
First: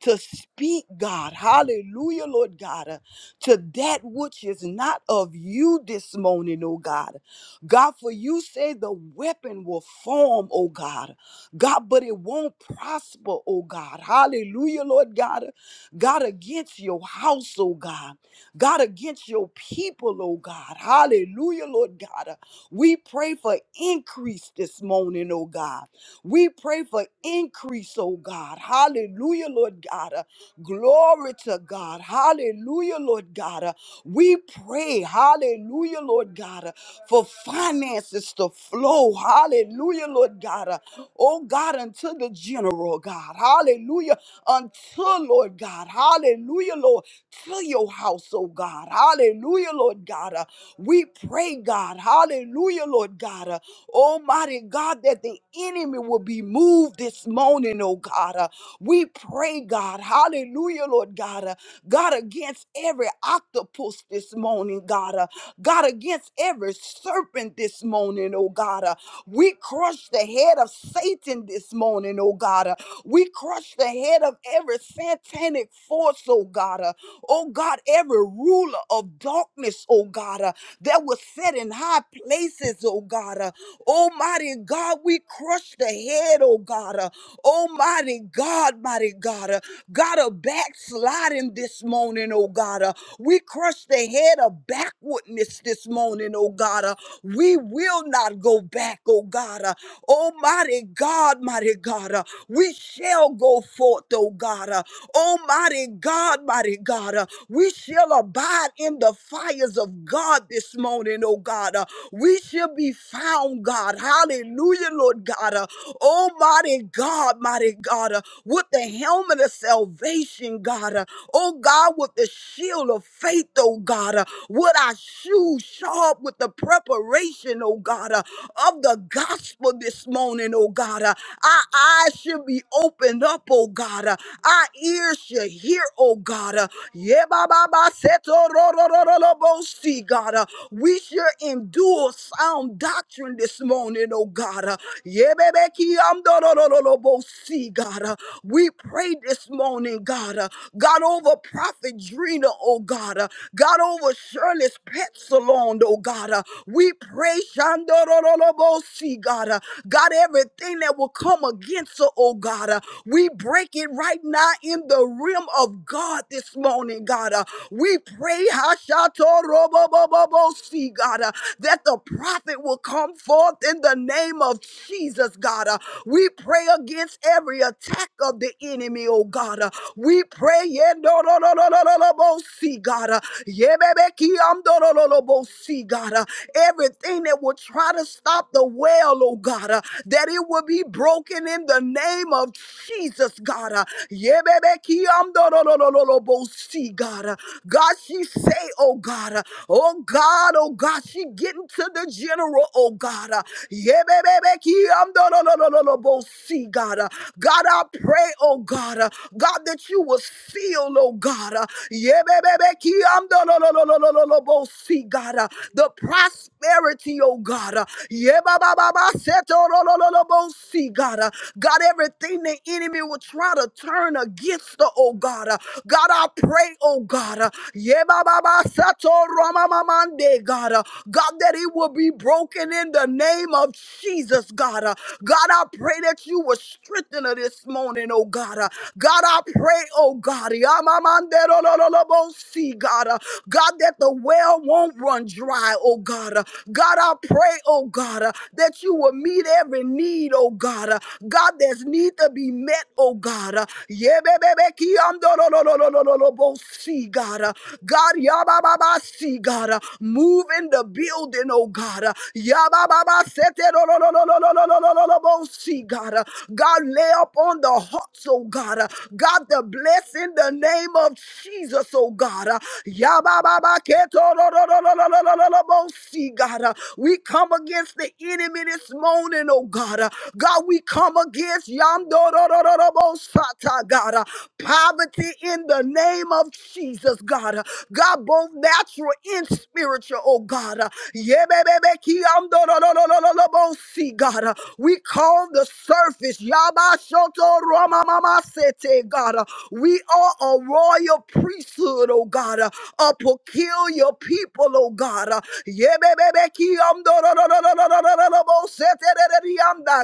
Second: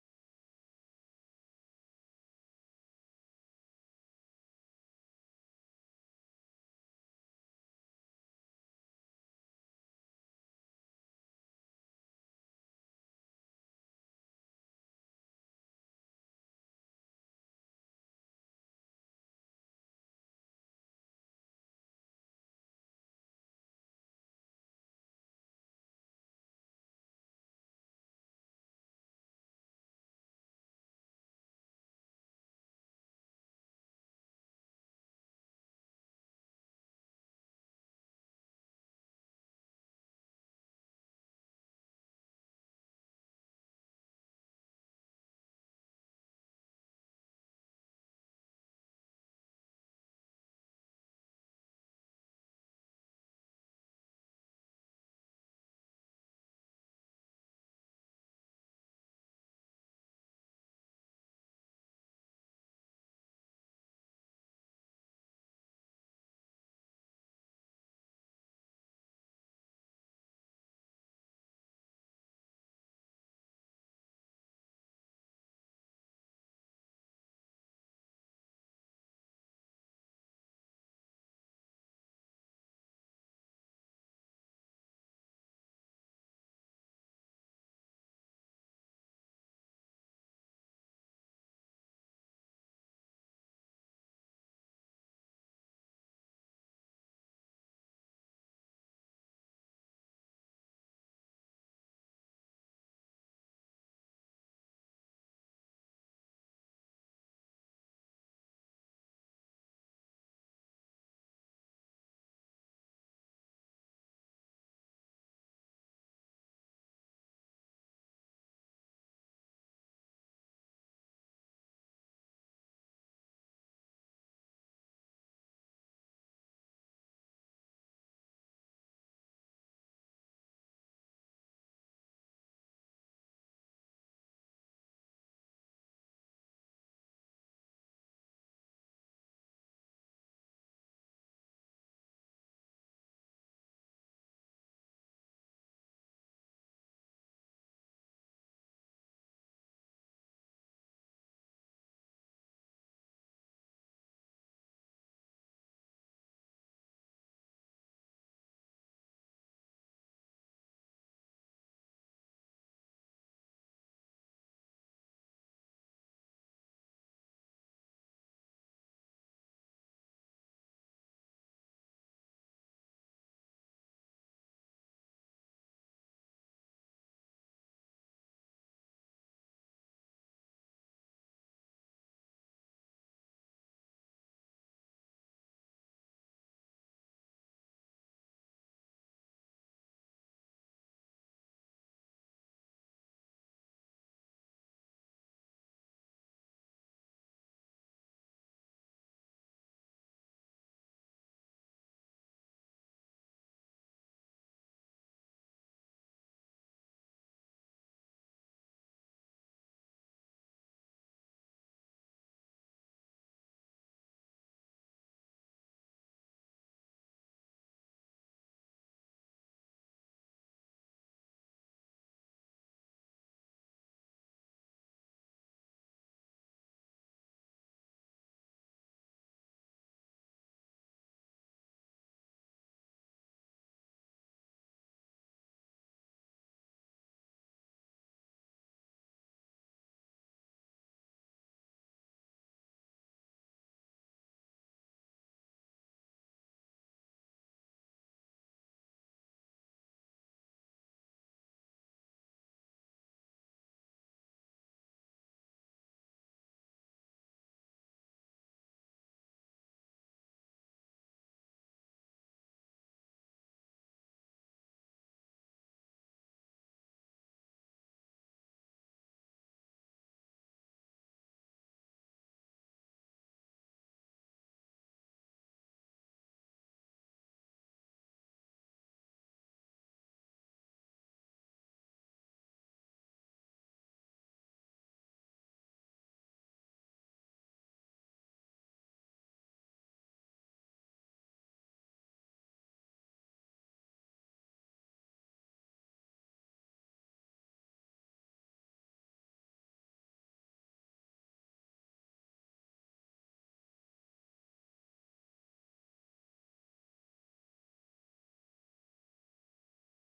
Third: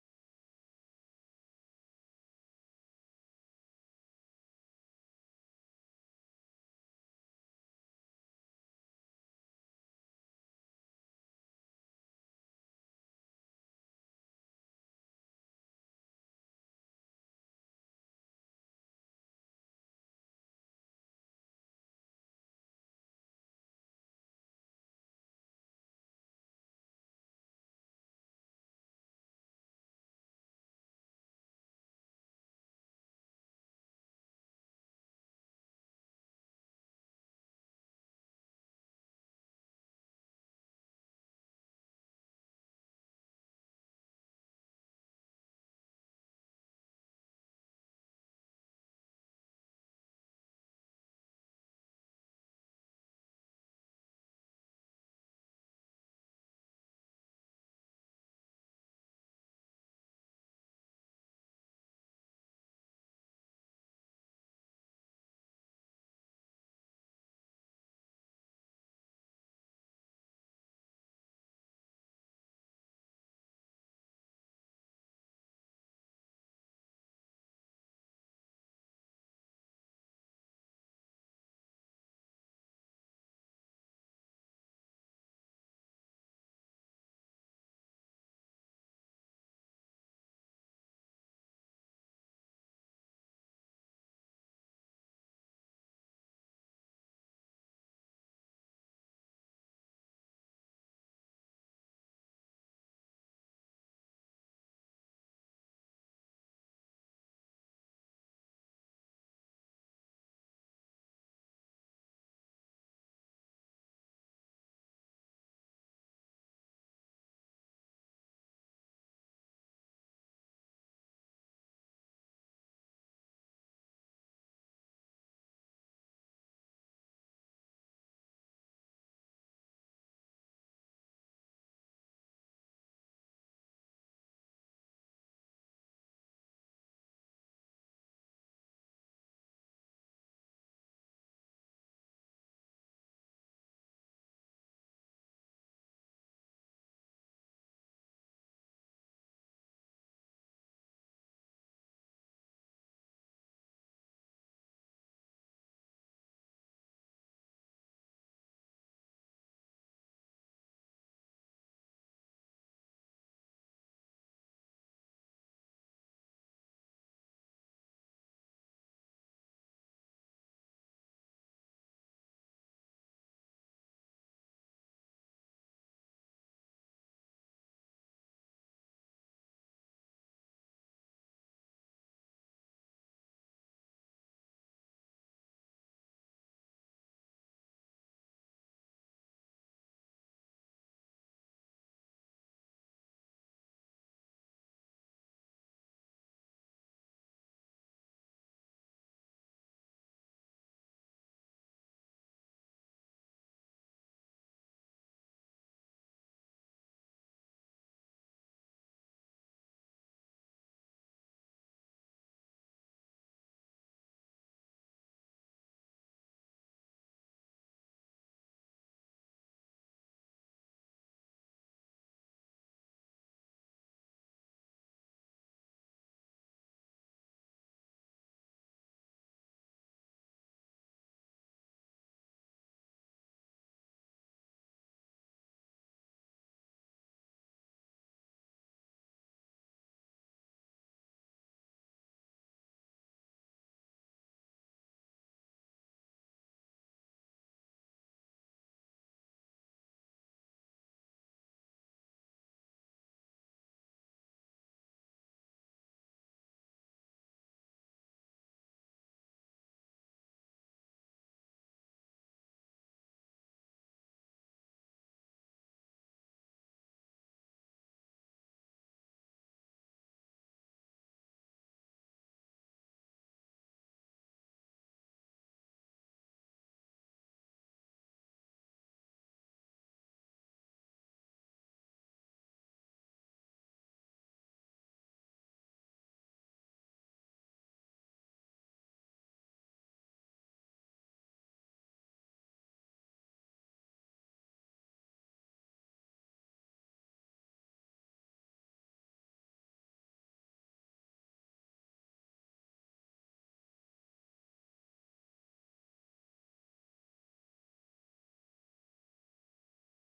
[SPEAKER 2] To speak, God, hallelujah, Lord God, uh, to that which is not of you this morning, oh God. God, for you say the weapon will form, oh God. God, but it won't prosper, oh God. Hallelujah, Lord God. uh, God, against your house, oh God. God, against your people, oh God. Hallelujah, Lord God. Uh, We pray for increase this morning, oh God. We pray for increase, oh God. Hallelujah, Lord God. Uh, Glory to God. Hallelujah, Lord God. Uh, We pray, hallelujah, Lord God, uh, for finances to flow. Hallelujah, Lord God. Uh, Oh God, unto the general, God. Hallelujah. Until, Lord God. Hallelujah, Lord. Fill your house, oh God. Hallelujah, Lord God. Uh, we pray, God. Hallelujah, Lord God. Uh, Almighty God, that the enemy will be moved this morning, oh God. Uh, we pray, God. Hallelujah, Lord God. Uh, God, against every octopus this morning, God. Uh, God, against every serpent this morning, oh God. Uh, we crush the head of Satan this morning, oh God. Uh, we crush the head of every satanic force, oh God. Uh, oh God, every ruler of darkness, oh God, uh, that was set in high places, oh God. Uh, Almighty God, we crush the head, oh God. Uh, Almighty God, mighty God, uh, God of backsliding this morning, oh God. Uh, we crush the head of backwardness this morning, oh God. Uh, we will not go back, oh God. Uh, Almighty God, mighty God. Uh, we shall go forth, oh God. Uh, Almighty God, mighty God. Uh, we shall abide in the fires of God this morning, oh God. Uh, we shall be found, God. Hallelujah, Lord God. Uh, Almighty God, mighty God. Uh, with the helmet of salvation, God. Uh, oh God, with the shield of faith, oh God. Uh, with our shoes sharp with the preparation declaration, oh God, uh, of the gospel this morning, oh God. Uh, Our eyes should be opened up, oh God. Uh, Our ears should hear, oh God. Uh, yeah, ba, ba, ba, seto, ro, ro, ro, ro, ro, bo, see, God. Uh, We should endure sound doctrine this morning, oh God. Uh, yeah, baby, ki, am, do, ro, ro, ro, ro, bo, see, God. Uh, We pray this morning, God. Uh, God over Prophet Drina, oh God. Uh, God over Shirley's pet salon, oh God. Uh, We we pray, Shandorolobosi, God. uh, God, everything that will come against her, oh God, uh, we break it right now in the realm of God this morning, God. uh, We pray, Hashatorobobobobosi, God, uh, that the prophet will come forth in the name of Jesus, God. uh, We pray against every attack of the enemy, oh God. uh, We pray, Yendorololobosi, God. uh, Yebebeki amdorololobosi, God. uh, everything that will try to stop the well, oh God, uh, that it will be broken in the name of Jesus, God. uh, Yebebekiamdororororobosi, God, uh, God, she say, oh God, uh, oh God, oh God, she getting to the general, oh God. uh, Yebebebekiamdororororobosi, God, uh, God, I pray, oh God, uh, God, that you will seal, oh God, uh, Yebebebekiamdororororobosi, God, uh, the process prosperity, oh God. Uh, yeah, ba, ba, ba, ba, set, oh, lo, lo, lo, lo, bo, see, God. Uh, God, everything the enemy will try to turn against the oh God. Uh, God, I pray, oh God. Uh, yeah, ba, ba, ba, set, oh, ro, ma, ma, mande, God. Uh, God, that it will be broken in the name of Jesus, God. Uh, God, I pray that you will strengthen her this morning, oh God. Uh, God, I pray, oh God. yeah, ma, ma, de, lo, lo, lo, lo, bo, see, God. Uh, God, that the well won't run dry, oh God. God. Uh, God, I pray, oh God, uh, that you will meet every need, oh God. Uh, God, there's need to be met, oh God. Uh, yeah, be- be- be- ki- am- do- lo lo lo lo lo lo lo bo- See, God. Uh, God, yeah, ba- ba- ba- see, God. Uh, Move in the building, oh God. Uh, yeah, ba- ba- ba- se- te- lo lo lo lo lo lo do- do- do- do- bo- See, God. Uh, God, lay up on the hearts, oh God. Uh, God, the bless in the name of Jesus, oh God. Uh, Yabababa keto see, God. Uh, we come against the enemy this morning, oh God. Uh, God, we come against Yamdorororobosata, God. Uh, poverty in the name of Jesus, God. Uh, God, both natural and spiritual, oh God. Uh, Yebebebekiyamdororororobosi, God. Uh, we call the surface. Yabashoto Romamasete, God. Uh, we are a royal priesthood, oh God. Uh, a peculiar people, oh God. Uh,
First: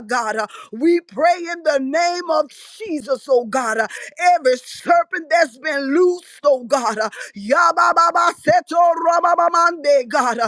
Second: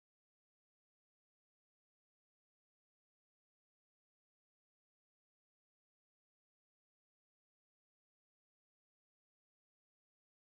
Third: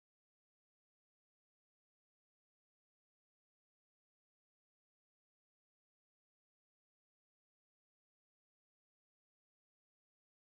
[SPEAKER 2] God. We pray in the name of Jesus, oh God. Every serpent that's been loosed, oh God. Yabababaseto God.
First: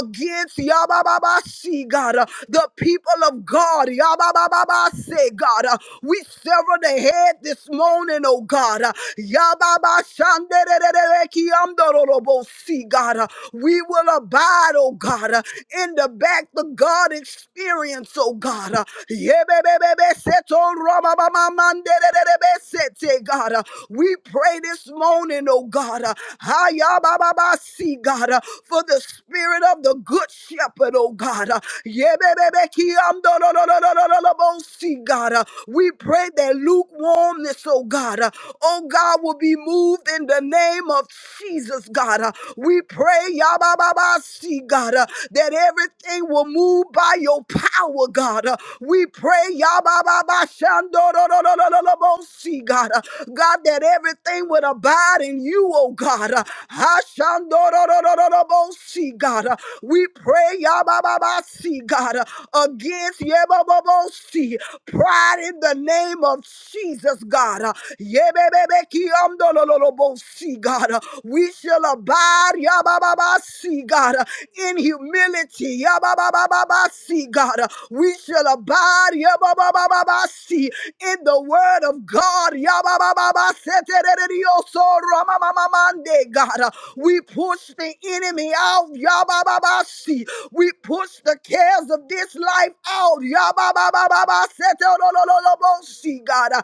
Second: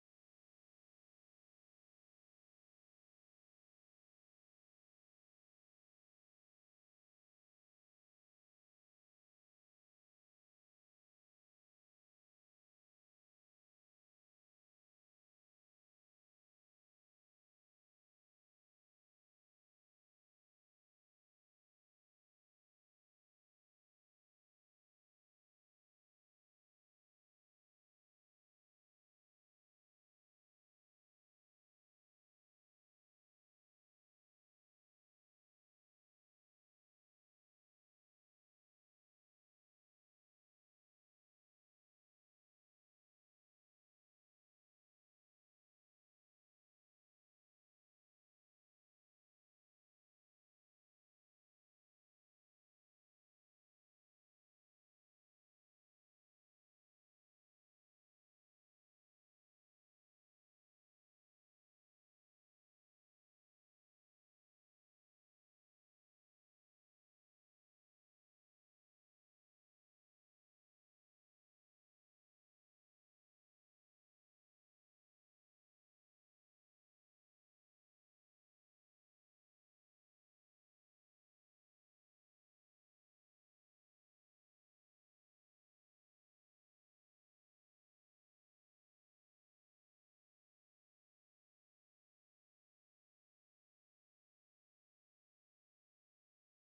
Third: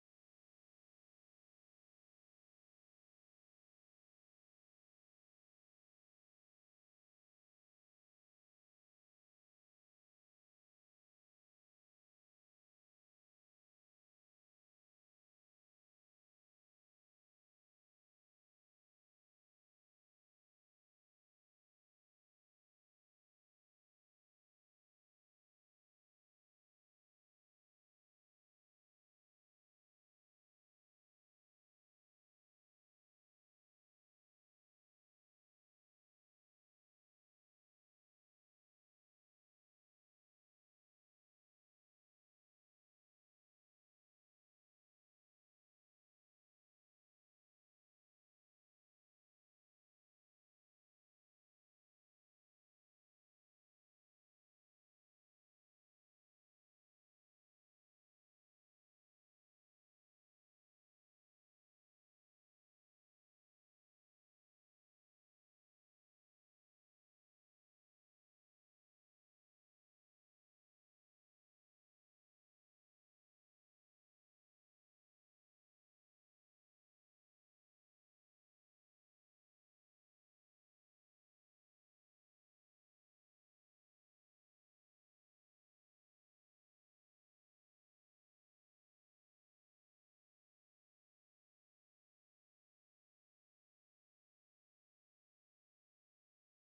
[SPEAKER 2] Against Yabababasi, God. The people of God. Yabababase, God. We sever the head this morning, oh God. Yababashandererereki amdororobosi, God. We will abide. God, oh God, uh, in the back, the God experience, oh God. uh, Yebebebebeseto robabamamandedededebesete, God, uh, we pray this morning, oh God, uh, hayabababasi, God, uh, for the spirit of the good shepherd, oh God. uh, yebebebekiamdododododododolobosi, God, uh, we pray that lukewarmness, oh God, uh, oh God, will be moved in the name of Jesus, God. Uh, We pray, see, God, uh, that everything will move by your power, God. Uh, we pray, Yabababashandorororororobosi, God, uh, God, that everything would abide in you, oh God. Uh, Hashandororororobosi, God, uh, we pray, Yabababasi, God, uh, against Yebababosi, pride in the name of Jesus, God. Uh, Yebebebekiamdololobosi, God, uh, we shall abide, Yabababasi, God, uh, in humility. Yeah, ba, ba, ba, ba, ba, see God, we shall abide yeah, ba, ba, ba, ba, ba, see in the word of God. Yeah, ba, ba, ba, ba, se, te, re re Yababababaseterereoso, ramamamamande, God, we push the enemy out. Yeah, ba, ba, ba, see we push the cares of this life out. Yababababaseterolololobosi, God, our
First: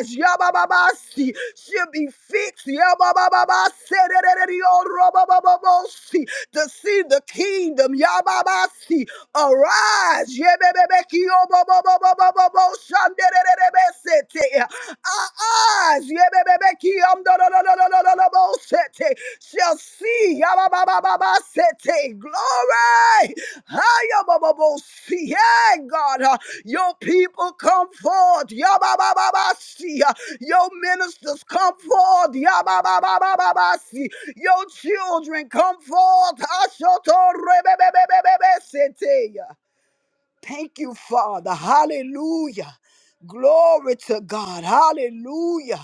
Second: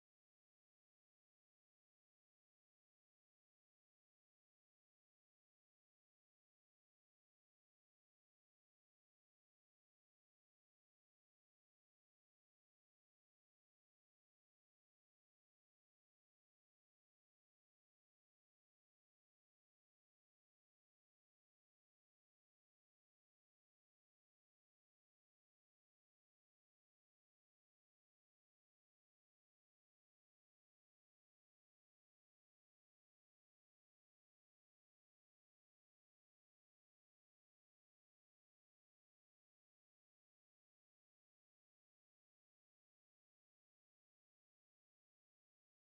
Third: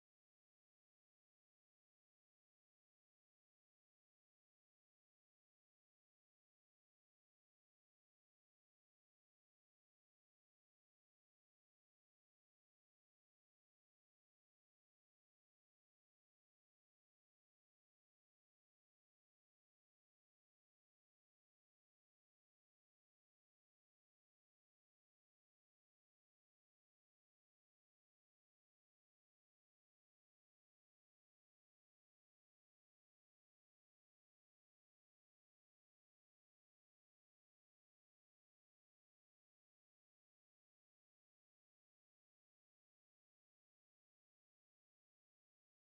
[SPEAKER 2] eyes yabababasi, should be fixed. Yeah, ba, ba, ba, ba, se, re re Yababababasi, to see the kingdom. Yababasi, arise. Yebebebekiyoboboboboboboboshandererebesete. Our eyes yebebebekiyomdododododododobosete, shall see Yabababababasete. glory. Hayabababosi. Yeah, God, uh, your people come forth. Yababababasi. Your ministers come forth. Yabababababasi. Your children come forth. Ashotorebebebebebesete. Thank you, Father. Hallelujah. Glory to God. Hallelujah.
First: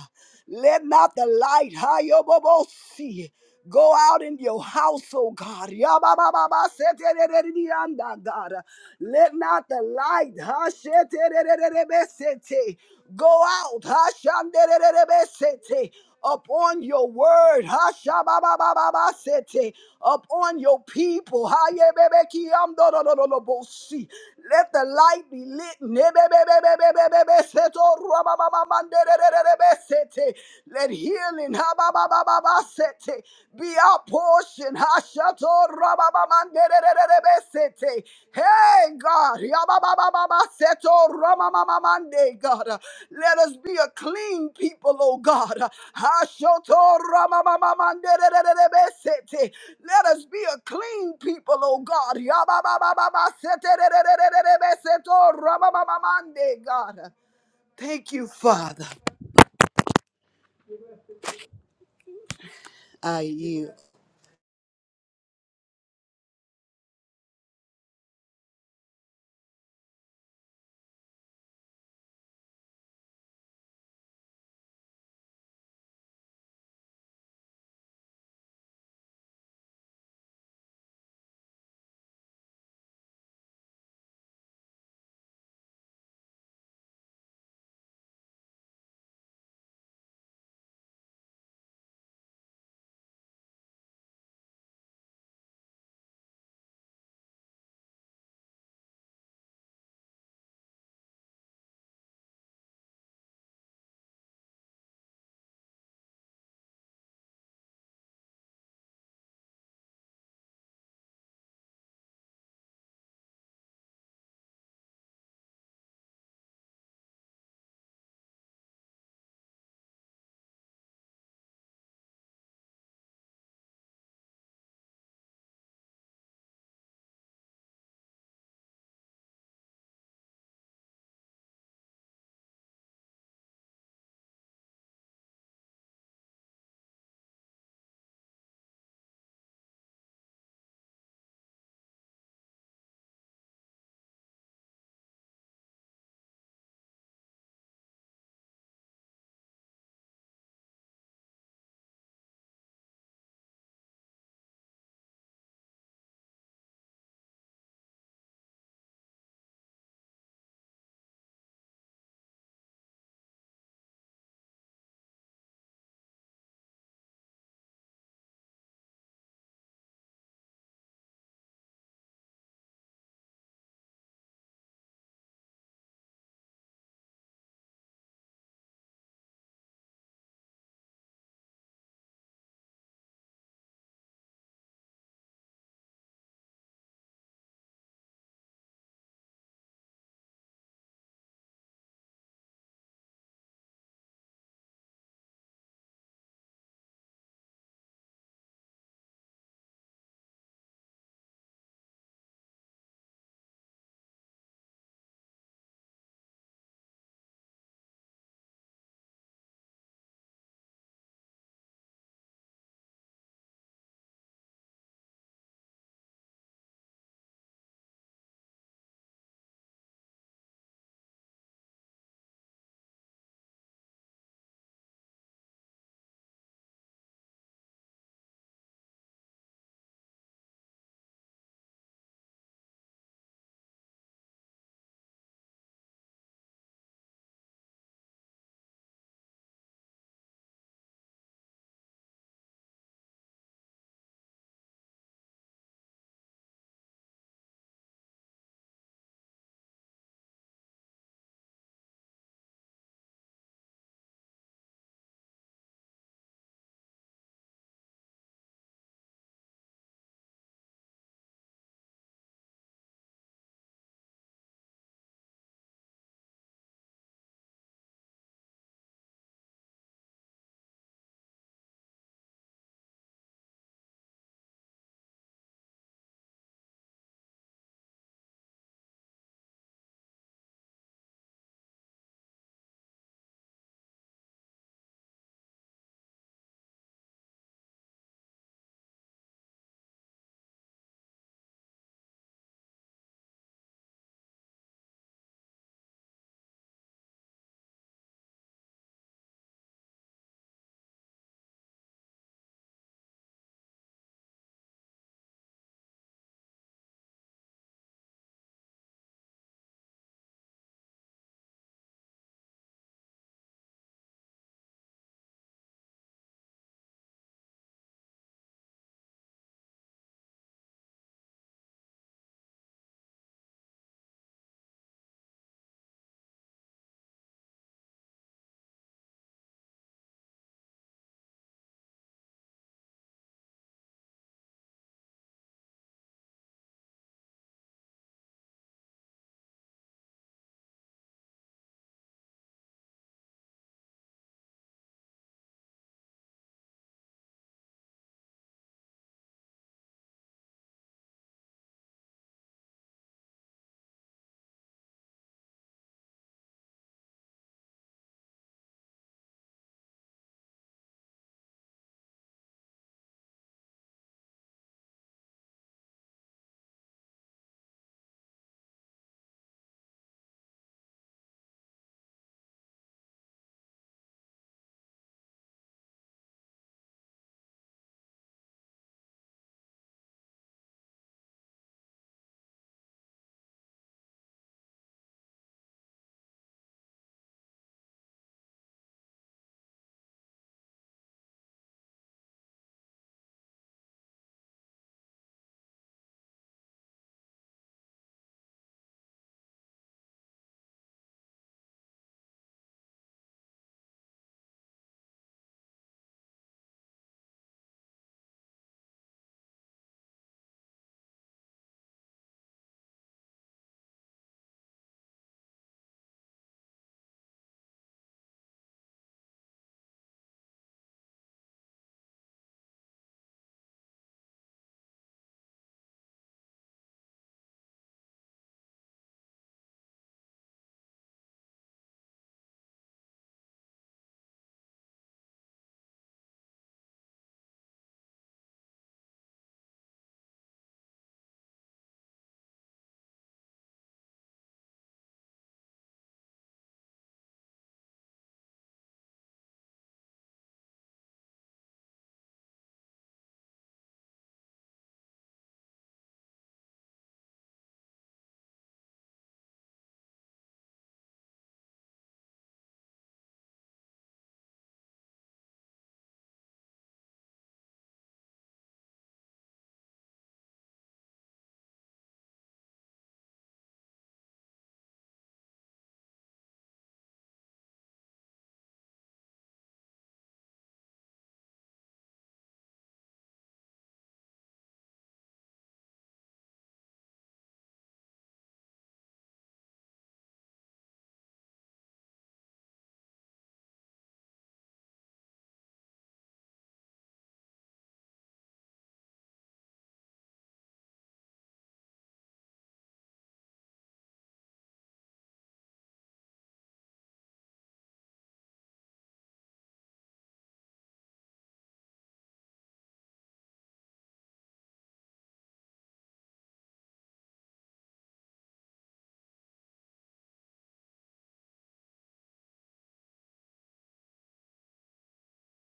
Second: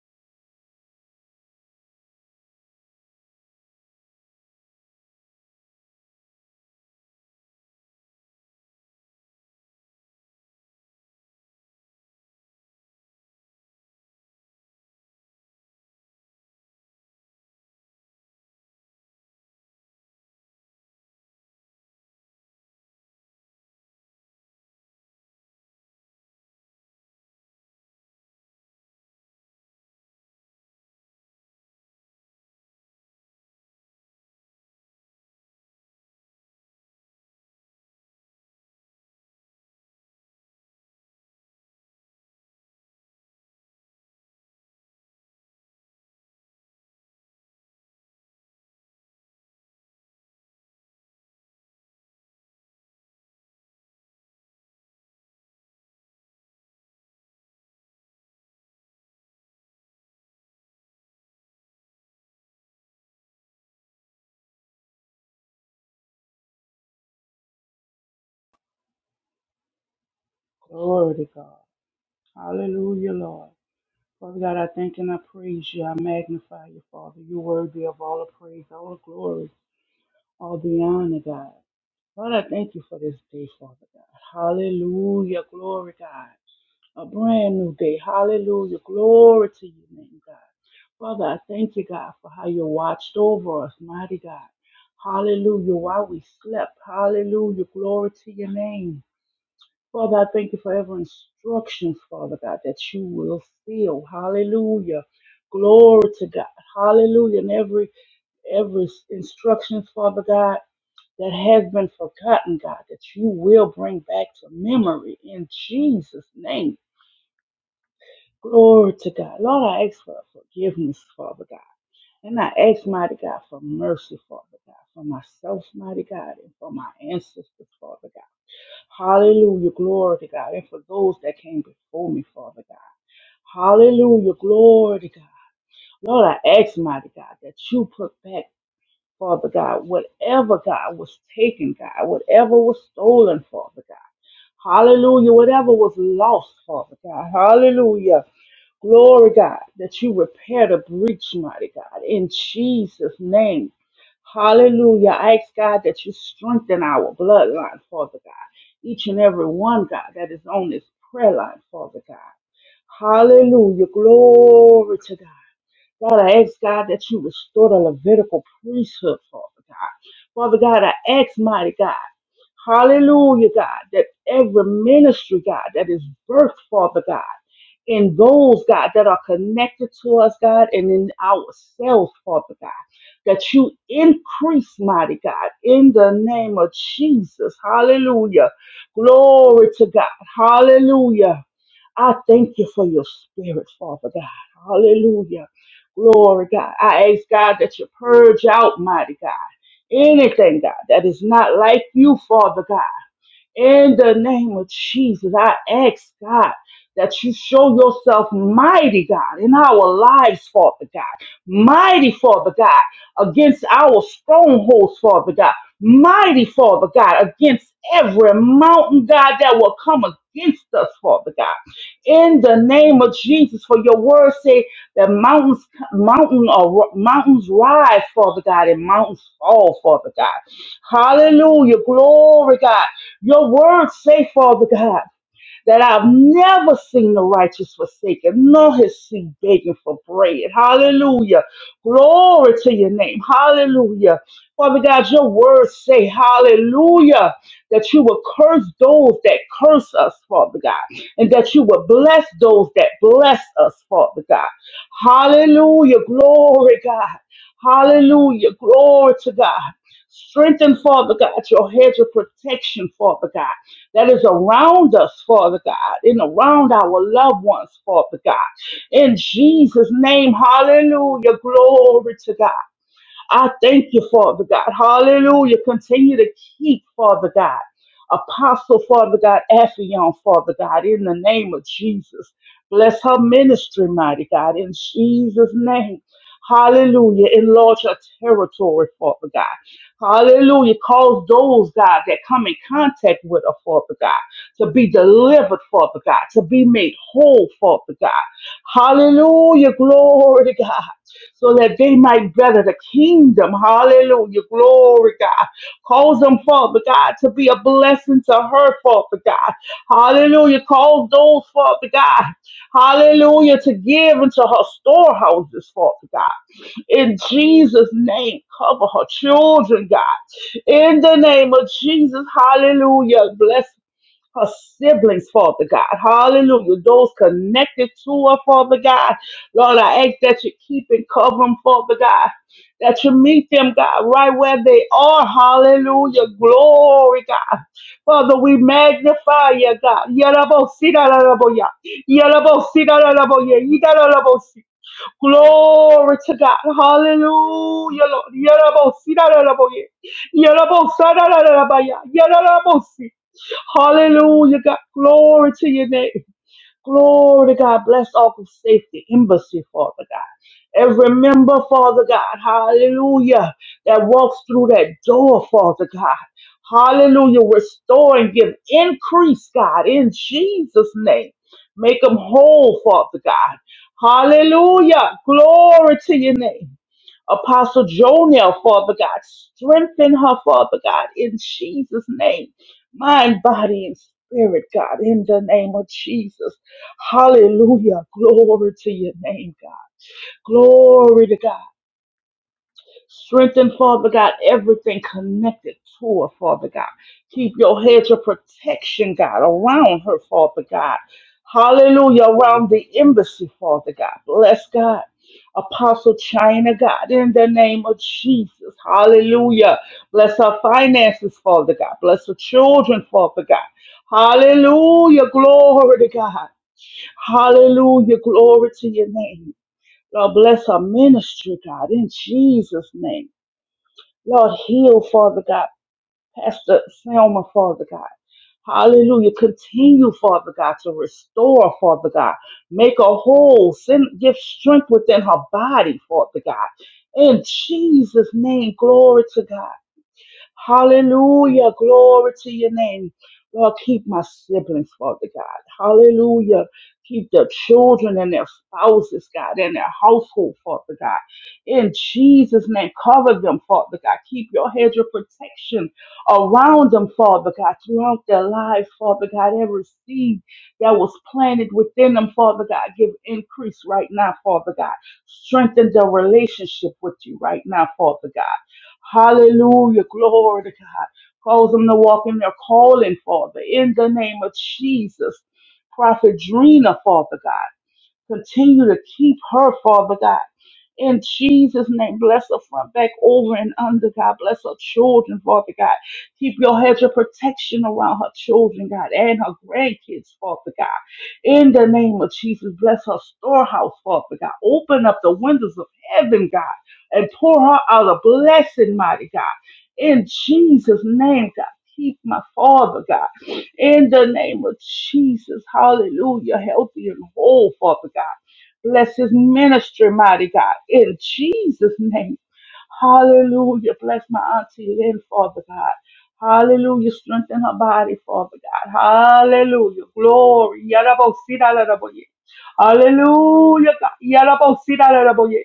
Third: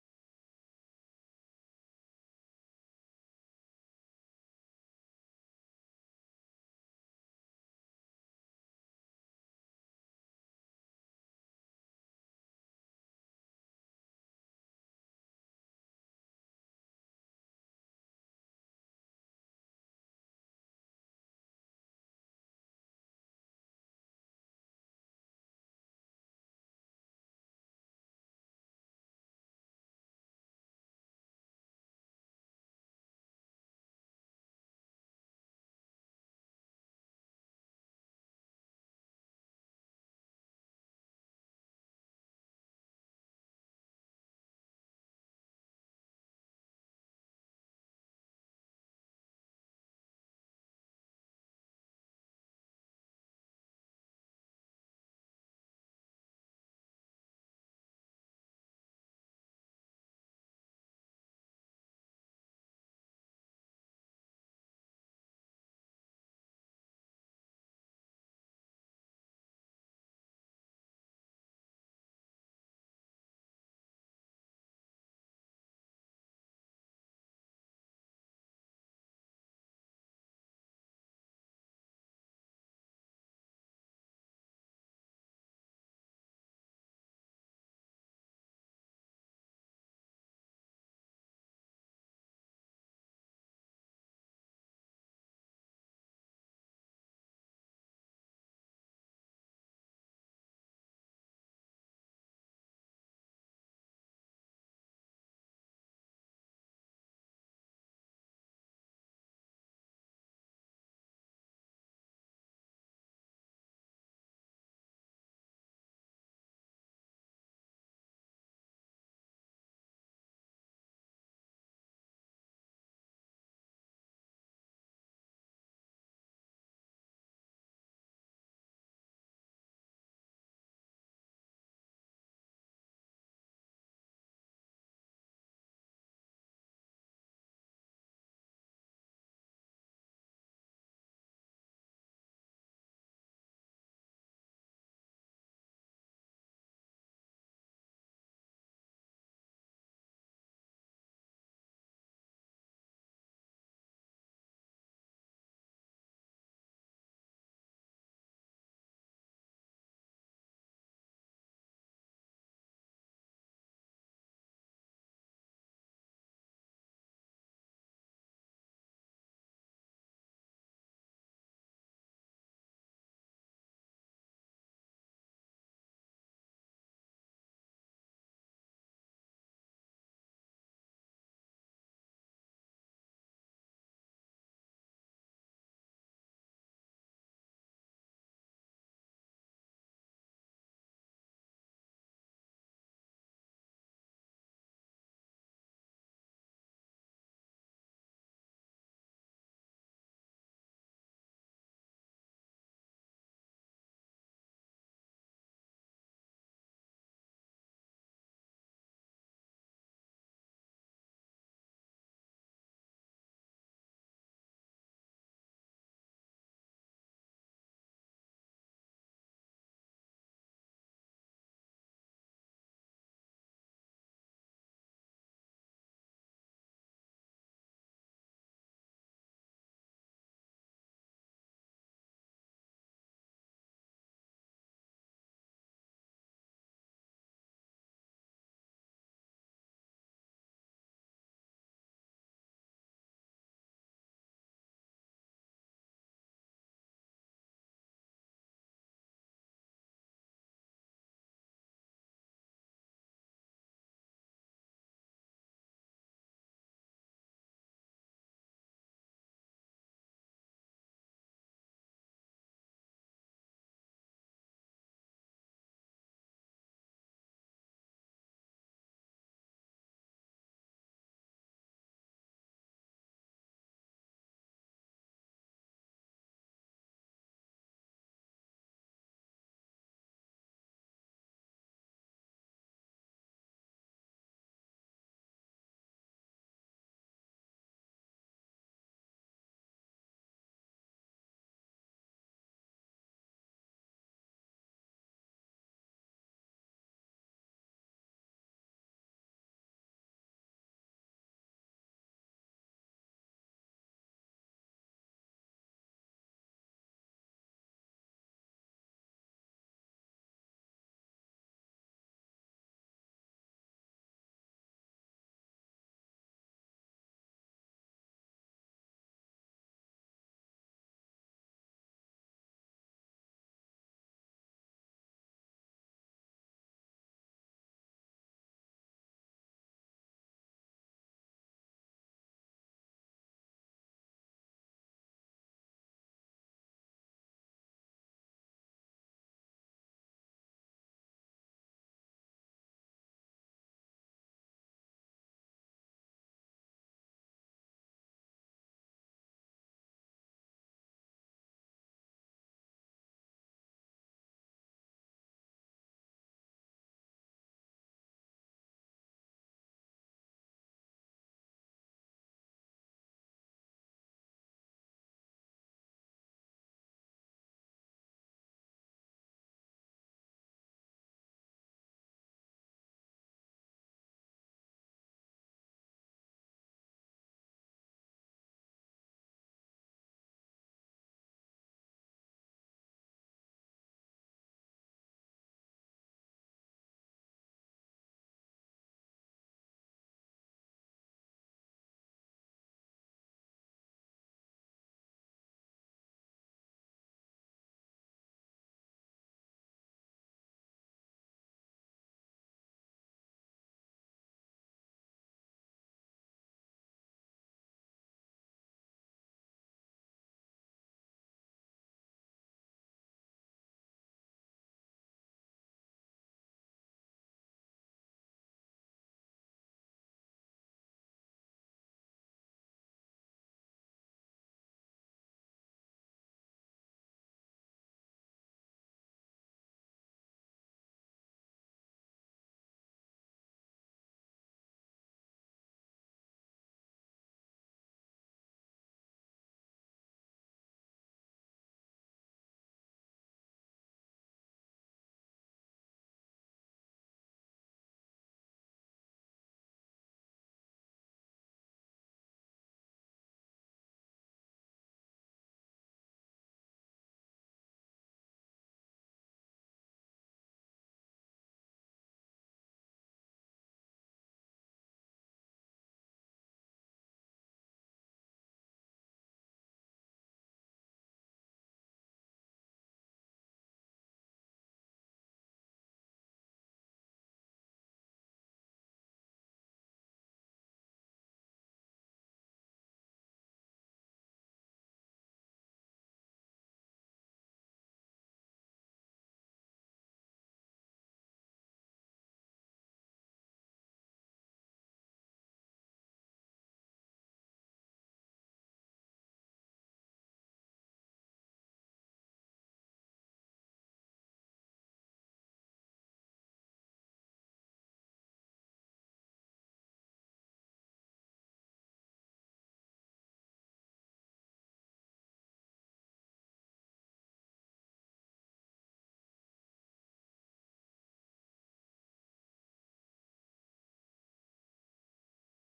[SPEAKER 2] Let not the light Hayobobosi, go out in your house, oh God. Yabababaseterereredianda, God. Let not the light Hasheterererebesete, go out. Hashandererebesete upon your word, Hashababababasete, upon your people. Hayebebekiamdodododolobosi. Let the light be lit. Nebebebebebebebebeseto rubababamanderererebesete. Let healing hababababasete, be our portion. Hashato Hey God, Yabababababaseto ramamamamande, God, let us be a clean people, oh God. Hashoto ramamamamandererebesete. Let us be a clean people, oh God. Yabababababaseterererebeseto ramamamamande, God. Thank you, Father. I yield.
[SPEAKER 3] Glory to God. Hallelujah, Lord. Father God, I thank and I praise you. I magnify you, Father. You're worthy of all the praise, all the glory, all the honor, God. Lord, I thank you for this day, Father God. Hallelujah. Glory, God. A brand new day. Hallelujah. Glory to your name, God. Father, I thank you, God, for how you watched over us, mighty God. Hallelujah. While we slept. Hallelujah. Glory to your name. Father, I thank you for every instruction, Father God, that you will fill. Hallelujah. Glory to God. Hallelujah. And every every instruction, Father God, that has been forgotten, God, that you will bring back to memory in Jesus' name. Glory to God. Lord, I ask for forgiveness, Father God. And I ask, mighty God, for mercy, Father God, for myself, mighty God, and for my ancestors, Father God. Hallelujah. Glory to God. And for those that came before me, Father God. Hallelujah. Glory to God. Lord, I ask, mighty God, that you put back, Father God, whatever, God, was taken, God, whatever was stolen, Father God. Hallelujah. Whatever was lost, Father God. Hallelujah. Glory, God, that you repair the breach, mighty God, in Jesus' name. Hallelujah. I ask, God, that you strengthen our bloodline, Father God. Each and every one, God, that is on this prayer line, Father God. Hallelujah. Glory to God. God, I ask, God, that you restore the Levitical priesthood, Father God. Father God, I ask, mighty God. Hallelujah, God, that every ministry, God, that is birthed, Father God in those, God, that are connected to us, God, and in ourselves, Father God. That you increase, mighty God, in the name of Jesus. Hallelujah. Glory to God. Hallelujah. I thank you for your spirit, Father God. Hallelujah. Glory, God. I ask, God, that you purge out, mighty God, anything, God, that is not like you, Father God. In the name of Jesus, I ask God that you show yourself mighty, God, in our lives, Father God. Mighty, Father God, against our strongholds, Father God. Mighty, Father God, against every mountain, God, that will come against us, Father God. In the name of Jesus, for your word say that mountains, mountain or mountains rise, Father God, and mountains fall, Father God. Hallelujah, glory, God. Your word say, Father God, that I've never seen the righteous forsaken, nor his seed begging for bread. Hallelujah. Glory to your name. Hallelujah. Father God, your words say, hallelujah, that you will curse those that curse us, Father God, and that you will bless those that bless us, Father God. Hallelujah. Glory, God. Hallelujah. Glory to God. Strengthen, Father God, your hedge of protection, Father God that is around us, Father God, and around our loved ones, Father God. In Jesus' name, hallelujah. Glory to God. I thank you, Father God. Hallelujah. Continue to keep, Father God. Apostle, Father God, Affion, Father God, in the name of Jesus. Bless her ministry, mighty God, in Jesus' name. Hallelujah. Enlarge her territory, Father God. Hallelujah. Cause those, God, that come in contact with her, Father God, to be delivered, Father God, to be made whole, Father God. Hallelujah. Glory to God so that they might gather the kingdom. Hallelujah. Glory, God. Cause them, Father God, to be a blessing to her, Father God. Hallelujah. Cause those, Father God, hallelujah, to give into her storehouses, Father God. In Jesus' name, cover her children, God. In the name of Jesus, hallelujah. Bless her siblings, Father God. Hallelujah. Those connected to her, Father God. Lord, I ask that you keep and cover them, Father God. That you meet them, God, right where they are. Hallelujah. Glory, God. Father, we magnify you, God. Yalabosita, lalaboya. Yalabosita, lalaboya. Glory to God. Hallelujah, Lord. Yerabosi, da, da, da, bo, ye. Yerabosa, da, da, da, da, ba, ya. Yerabosi. Hallelujah, God. Glory to your name. Glory to God. Bless Ark of Safety Embassy, Father God. Every member, Father God, hallelujah, that walks through that door, Father God. Hallelujah. Restore and give increase, God, in Jesus' name. Make them whole, Father God. Hallelujah. Glory to your name. Apostle Jonel, Father God. Strengthen her, Father God, in Jesus' name. Mind, body, and spirit, God, in the name of Jesus. Hallelujah. Glory to your name, God. Glory to God. Strengthen, Father God, everything connected to her, Father God. Keep your hedge of protection, God, around her, Father God. Hallelujah, around the embassy, Father God. Bless God. Apostle China, God, in the name of Jesus. Hallelujah. Bless her finances, Father God. Bless her children, Father God. Hallelujah. Glory to God. Hallelujah. Glory to your name. Lord, bless our ministry, God, in Jesus' name. Lord, heal, Father God. Pastor Selma, Father God. Hallelujah. Continue, Father God, to restore, Father God. Make her whole. Send, give strength within her body, Father God. In Jesus' name, glory to God. Hallelujah. Glory to your name. Lord, keep my siblings, Father God. Hallelujah. Keep their children and their spouses, God, and their household, Father God. In Jesus' name, cover them, Father God. Keep your hedge of protection around them, Father God, throughout their lives, Father God. Every seed that was planted within them, Father God, give increase right now, Father God. Strengthen their relationship with you right now, Father God. Hallelujah. Glory to God. Cause them to walk in their calling, Father, in the name of Jesus. Prophet Drina, Father God. Continue to keep her, Father God. In Jesus' name, bless her front, back, over, and under, God. Bless her children, Father God. Keep your hedge of protection around her children, God, and her grandkids, Father God. In the name of Jesus, bless her storehouse, Father God. Open up the windows of heaven, God, and pour her out a blessing, mighty God. In Jesus' name, God. Keep my father, God in the name of Jesus. Hallelujah. Healthy and whole, Father God. Bless his ministry, mighty God, in Jesus' name. Hallelujah. Bless my auntie Lynn, Father God. Hallelujah. Strengthen her body, Father God. Hallelujah. Glory. Yarabosidalaraboye. Hallelujah. God. Yarabosidalaraboye.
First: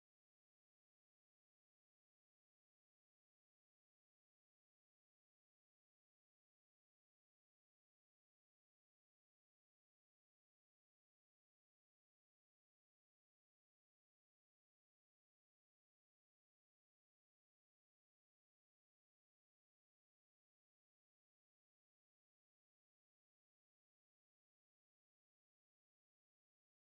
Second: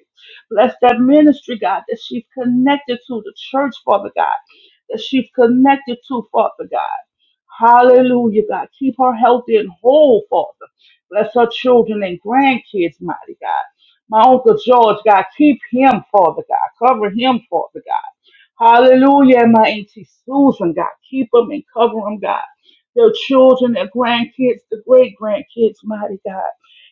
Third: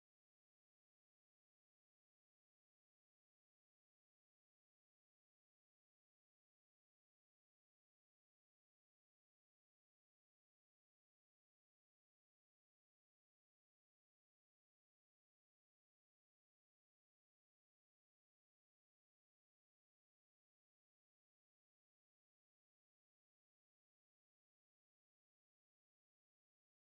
[SPEAKER 3] Bless that ministry, God, that she's connected to the church, Father God, that she's connected to, Father God. Hallelujah, God. Keep her healthy and whole, Father. Bless her children and grandkids, mighty God. My Uncle George, God, keep him, Father God. Cover him, Father God. Hallelujah. And my Auntie Susan, God, keep them and cover them, God. Their children, their grandkids, the great grandkids, mighty God.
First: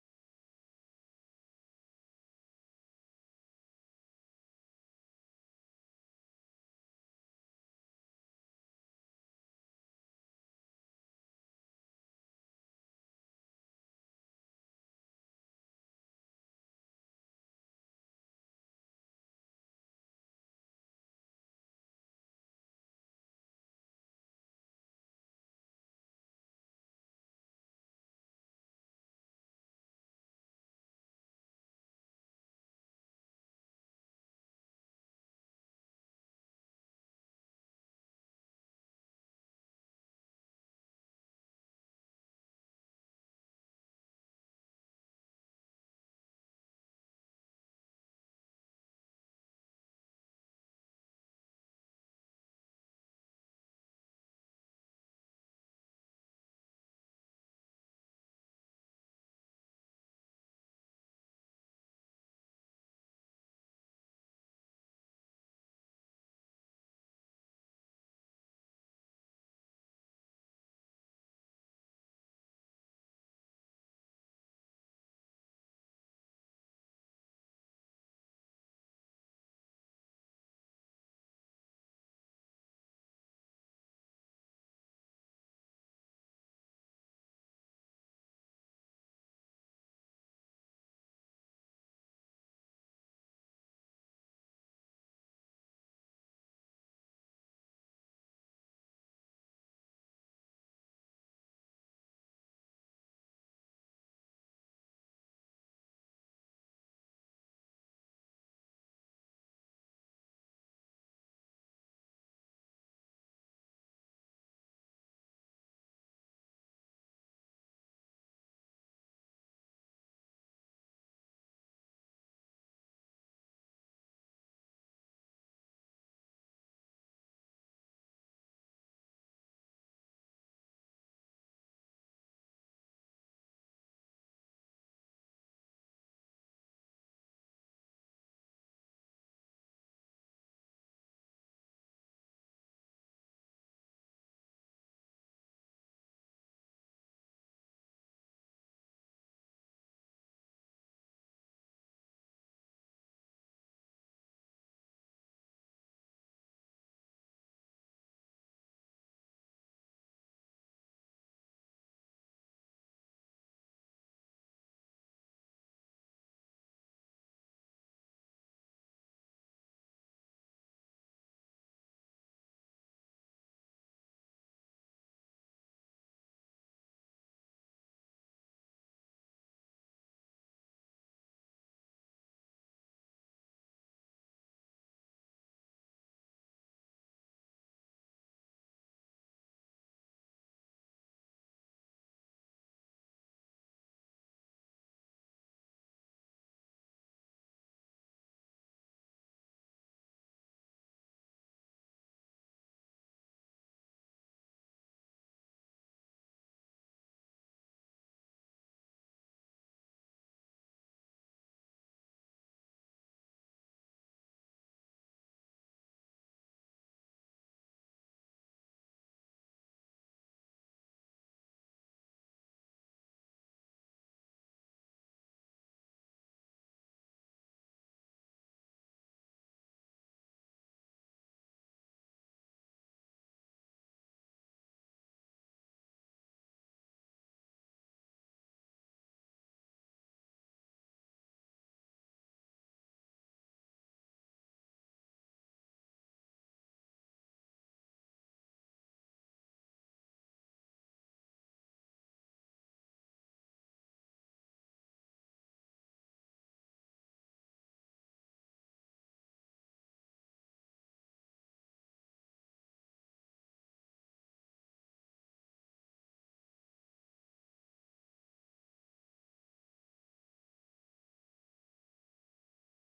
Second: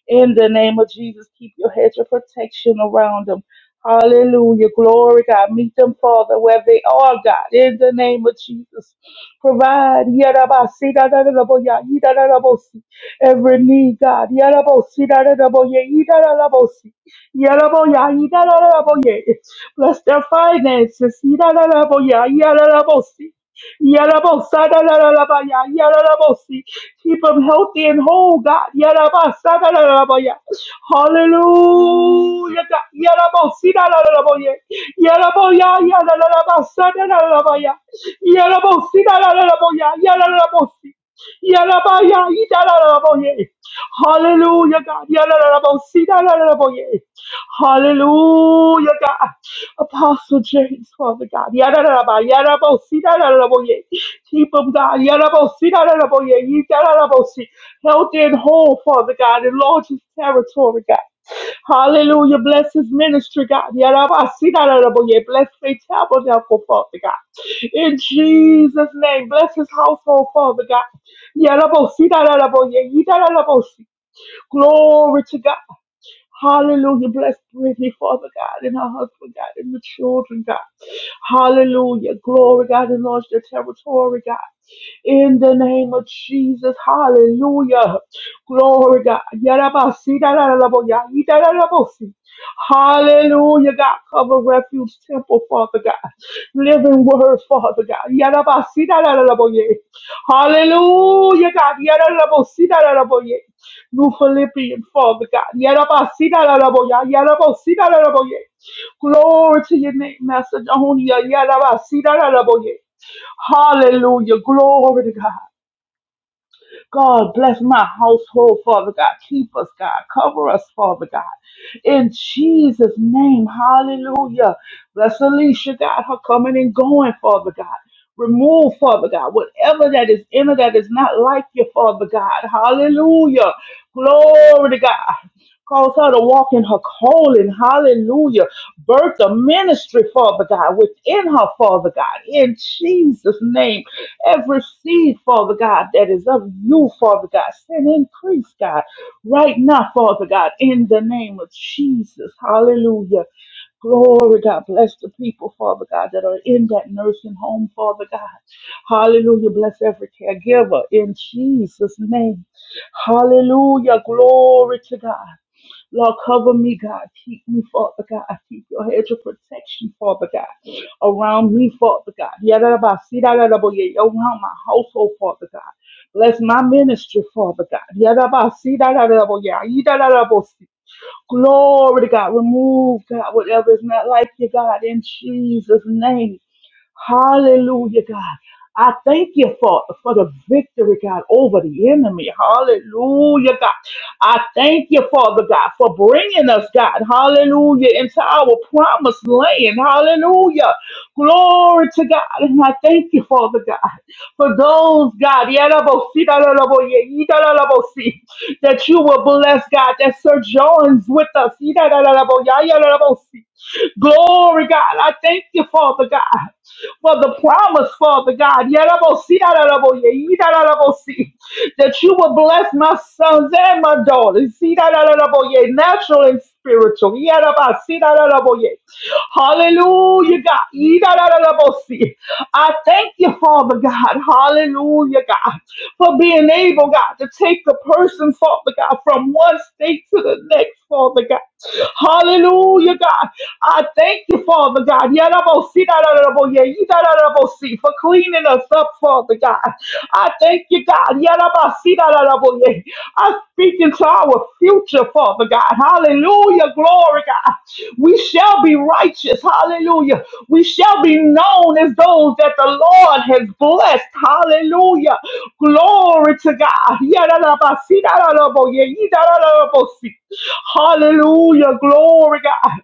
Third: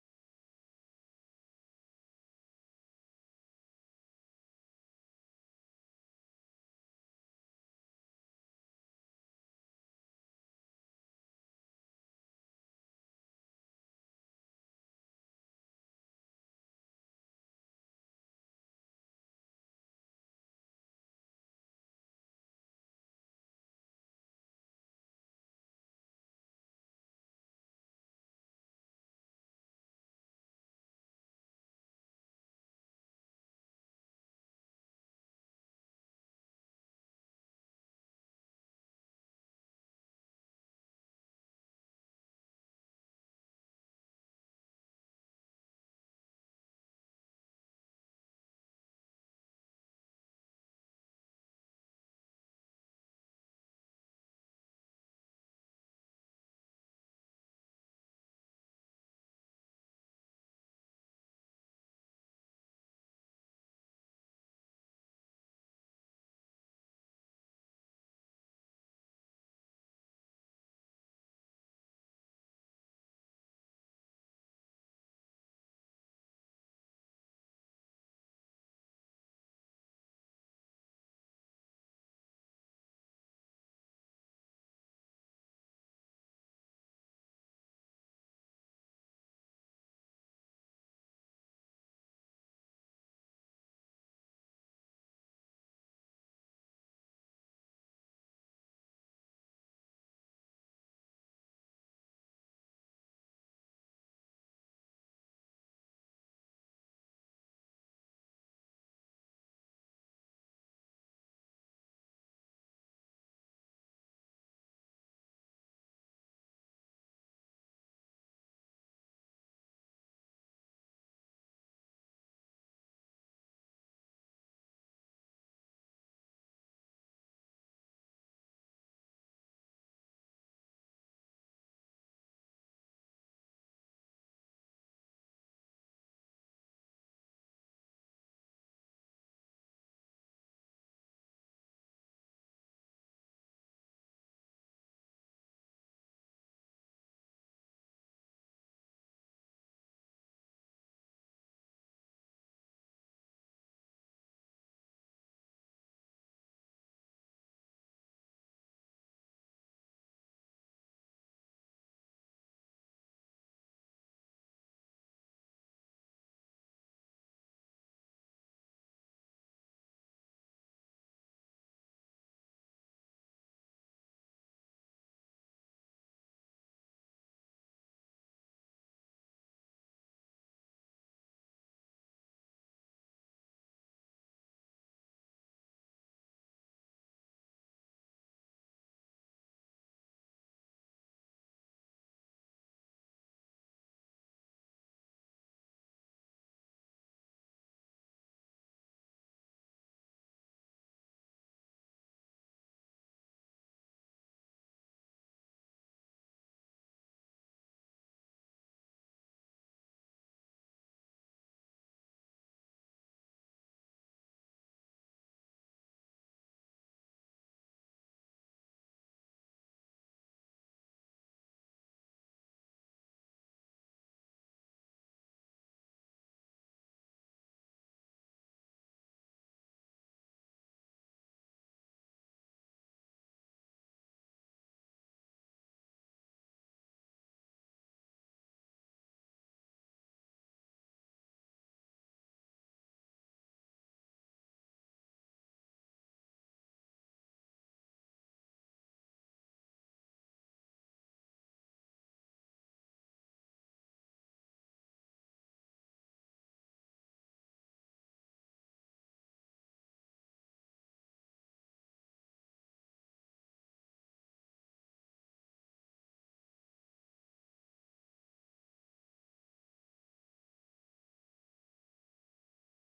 [SPEAKER 3] In the name of Jesus, keep your hedge of protection around them. Hallelujah. Glory, God. Meet them, Father, where they are, God. In the name of Jesus. Provide yarabasi da da da da bo ya da da da si. Every need, God yarabosi da da da bo ye da da da bo si. Yarabo ya da da da bo Bless their finances. Da da da bo ya si. Yarabosa da da da da ba ya si. Keep them healthy and whole, God. Yaraba, sadaraba, ya. Hallelujah, God. Yaraba, sidaraba, ya. Yaraba, ya, yadaraba, sadaraba, ya. Yaraba, sidaraba, ya. Yaraba, si- yaraba, ya, idaraba, ya. Hallelujah, God. Yaraba, sidaraba, ya. Hallelujah, God. Apostle James, Father God. Yararaba, yarabosi, yararaboye. Keep him, God. Yarabosi, yararaboye. Ye- yararabosi. Healthy and whole, Father God. Enlarge his territory, God. Hallelujah. Bless his ministry, God. Yarabasi, yararaboye. Bless their tabernacle, Father God. In Jesus' name, bless his household, Father God. Yarabosi, yararaboye. Ye- yararabosi. Glory to God. Hallelujah. Bless Brittany, Father God, and her husband, God, and the children, God. Hallelujah. Glory, God, and launch their territory, God. In the name of Jesus. Hallelujah. Glory, God. Yarabasi, dararabo, yahi, dararabosi. Hallelujah, God. Cover refuge temple, Father God. Living word, Father God. Yarabasi, dararabo, yeh. Hallelujah, God. Yararabosi, dararabo, yeh. New Philippians, Father God. La La La Yarabasiraraboya, yarabosiraraboye. Glory to your name, Master Jehonia. Yarabasiraraboye. Hallelujah. Glory to God. God, bless my household, Father God. Keep us, God. Cover us, Father God. In Jesus' name, hallelujah. Bless Alicia, God, her coming and going, Father God. Remove, Father God, whatever that is in her that is not like you, Father God. Hallelujah. Glory to God. Cause her to walk in her calling. Hallelujah. Birth the ministry, Father God, within her, Father God. In Jesus' name. Every seed, Father God, that is of you, Father God, send increase, God, right now, Father God, in the name of Jesus. Hallelujah. Glory, God. Bless the people, Father God, that are in that nursing home, Father God. Hallelujah. Bless every caregiver in Jesus' name. Hallelujah. Glory to God. Lord, cover me, God. Keep me, Father God. Keep your hedge of protection, Father God. Around me, Father God. Yeah, da da da Yadabasidarabo- Around my household, Father God. Bless my ministry, Father God. Yeah, da da da da Yadabasidarabo- Yadabasi. Glory to God. Remove, God, whatever is not like you, God, in Jesus' name. Hallelujah, God. I thank you, Father, for the victory, God, over the enemy. Hallelujah, God. I thank you, Father God, for bringing us, God, hallelujah, into our promised land, hallelujah. Glory to God. And I thank you, Father God, for those, God, (laughs) yadabo-si, dadadabo-ye, yidadadabo-si, that you will bless, God, that Sir John's with us. (laughs) yidadadabo-ya, Glory, God. I thank you, Father God for the promise, Father God. (laughs) Yarabosi, yarabo, ye, That you will will bless my sons and my daughters. See that natural and spiritual. Yeah, da, ba, see that Hallelujah, God. Yeah, da, da, da, see. I thank you, Father God. Hallelujah, God, for being able, God, to take the person, Father God, from one state to the next, Father God. Hallelujah, God. I thank you, Father God. Yeah, da, bo, see, da, da, da, bo, yeah, yeah, da, da, see, For cleaning us up, Father God. I thank Thank you, God. Yarabasidararaboye. I speak into our future, Father God. Hallelujah. Glory, God. We shall be righteous. Hallelujah. We shall be known as those that the Lord has blessed. Hallelujah. Glory to God. Yarabasidararaboye. Yidararabosi. Hallelujah. Glory, God.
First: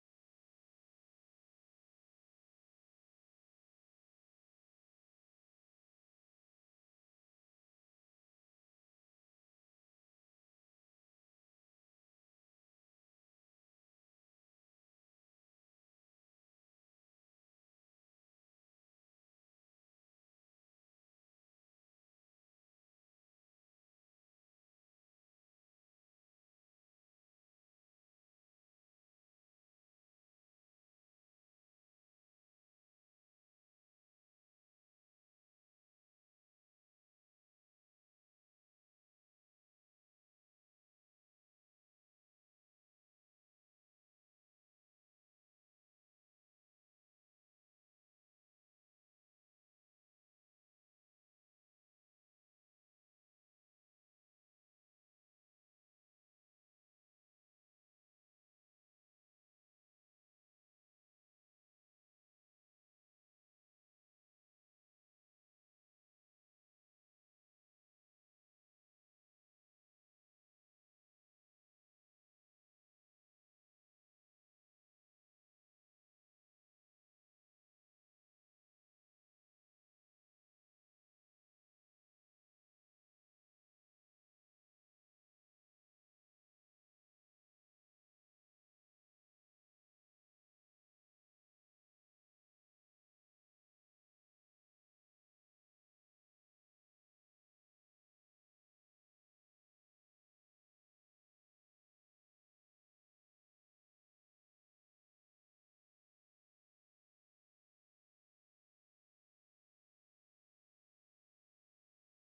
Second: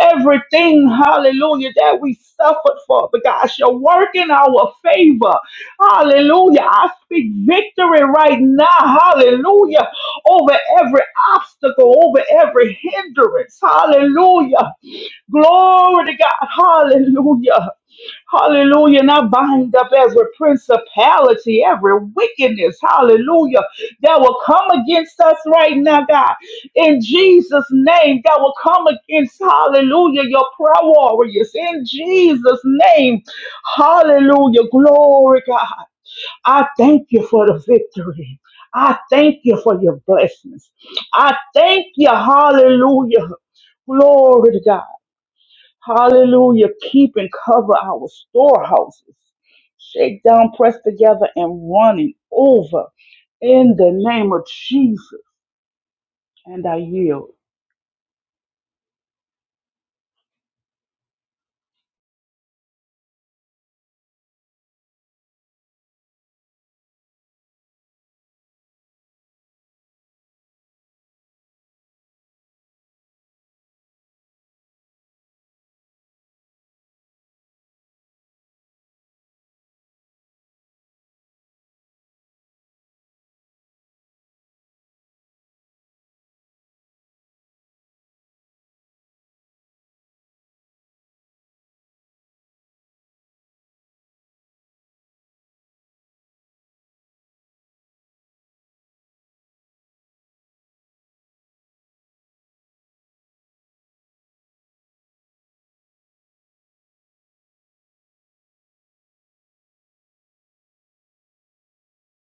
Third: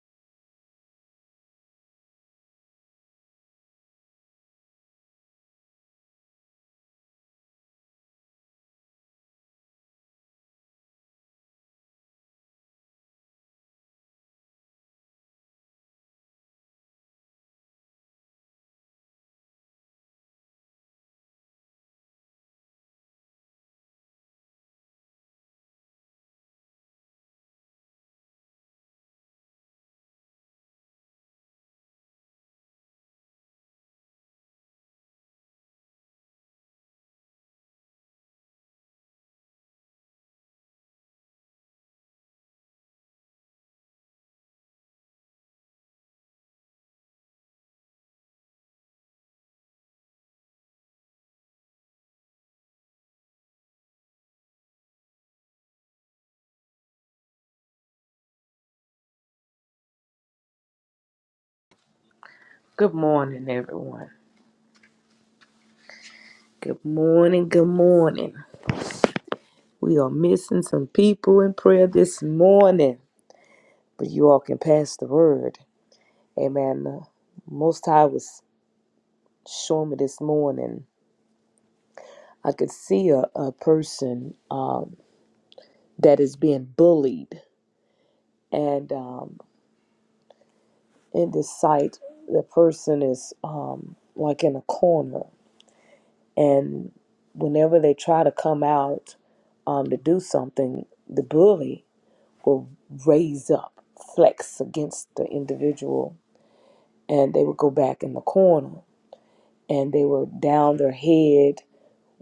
[SPEAKER 3] Everything, hallelujah, that we suffered, Father God, shall work in our favor. Hallelujah. I speak victory right now. Hallelujah. Over every obstacle, over every hindrance. Hallelujah. Glory to God. Hallelujah. Hallelujah. And I bind up every principality, every wickedness. Hallelujah. That will come against us right now, God. In Jesus' name, that will come against, hallelujah, your prayer warriors. In Jesus' name. Hallelujah. Glory, God. I thank you for the victory. I thank you for your blessings. I thank you. Hallelujah. Glory to God. Hallelujah. Keep and cover our storehouses. Shake down, pressed together, and running over in the name of Jesus. And I yield.
[SPEAKER 1] Good morning, everyone. Good morning. Good morning. We are missing some people in prayer this morning, but you all can pass the word. Amen. Most High was showing me this morning. I could see a, a person um, that is being bullied, and um, in the sight, the person is um, like in a corner, and whenever they try to come out um, to do something, the bully will raise up, flex against the individual, and they would go back in the corner, and they were down their head,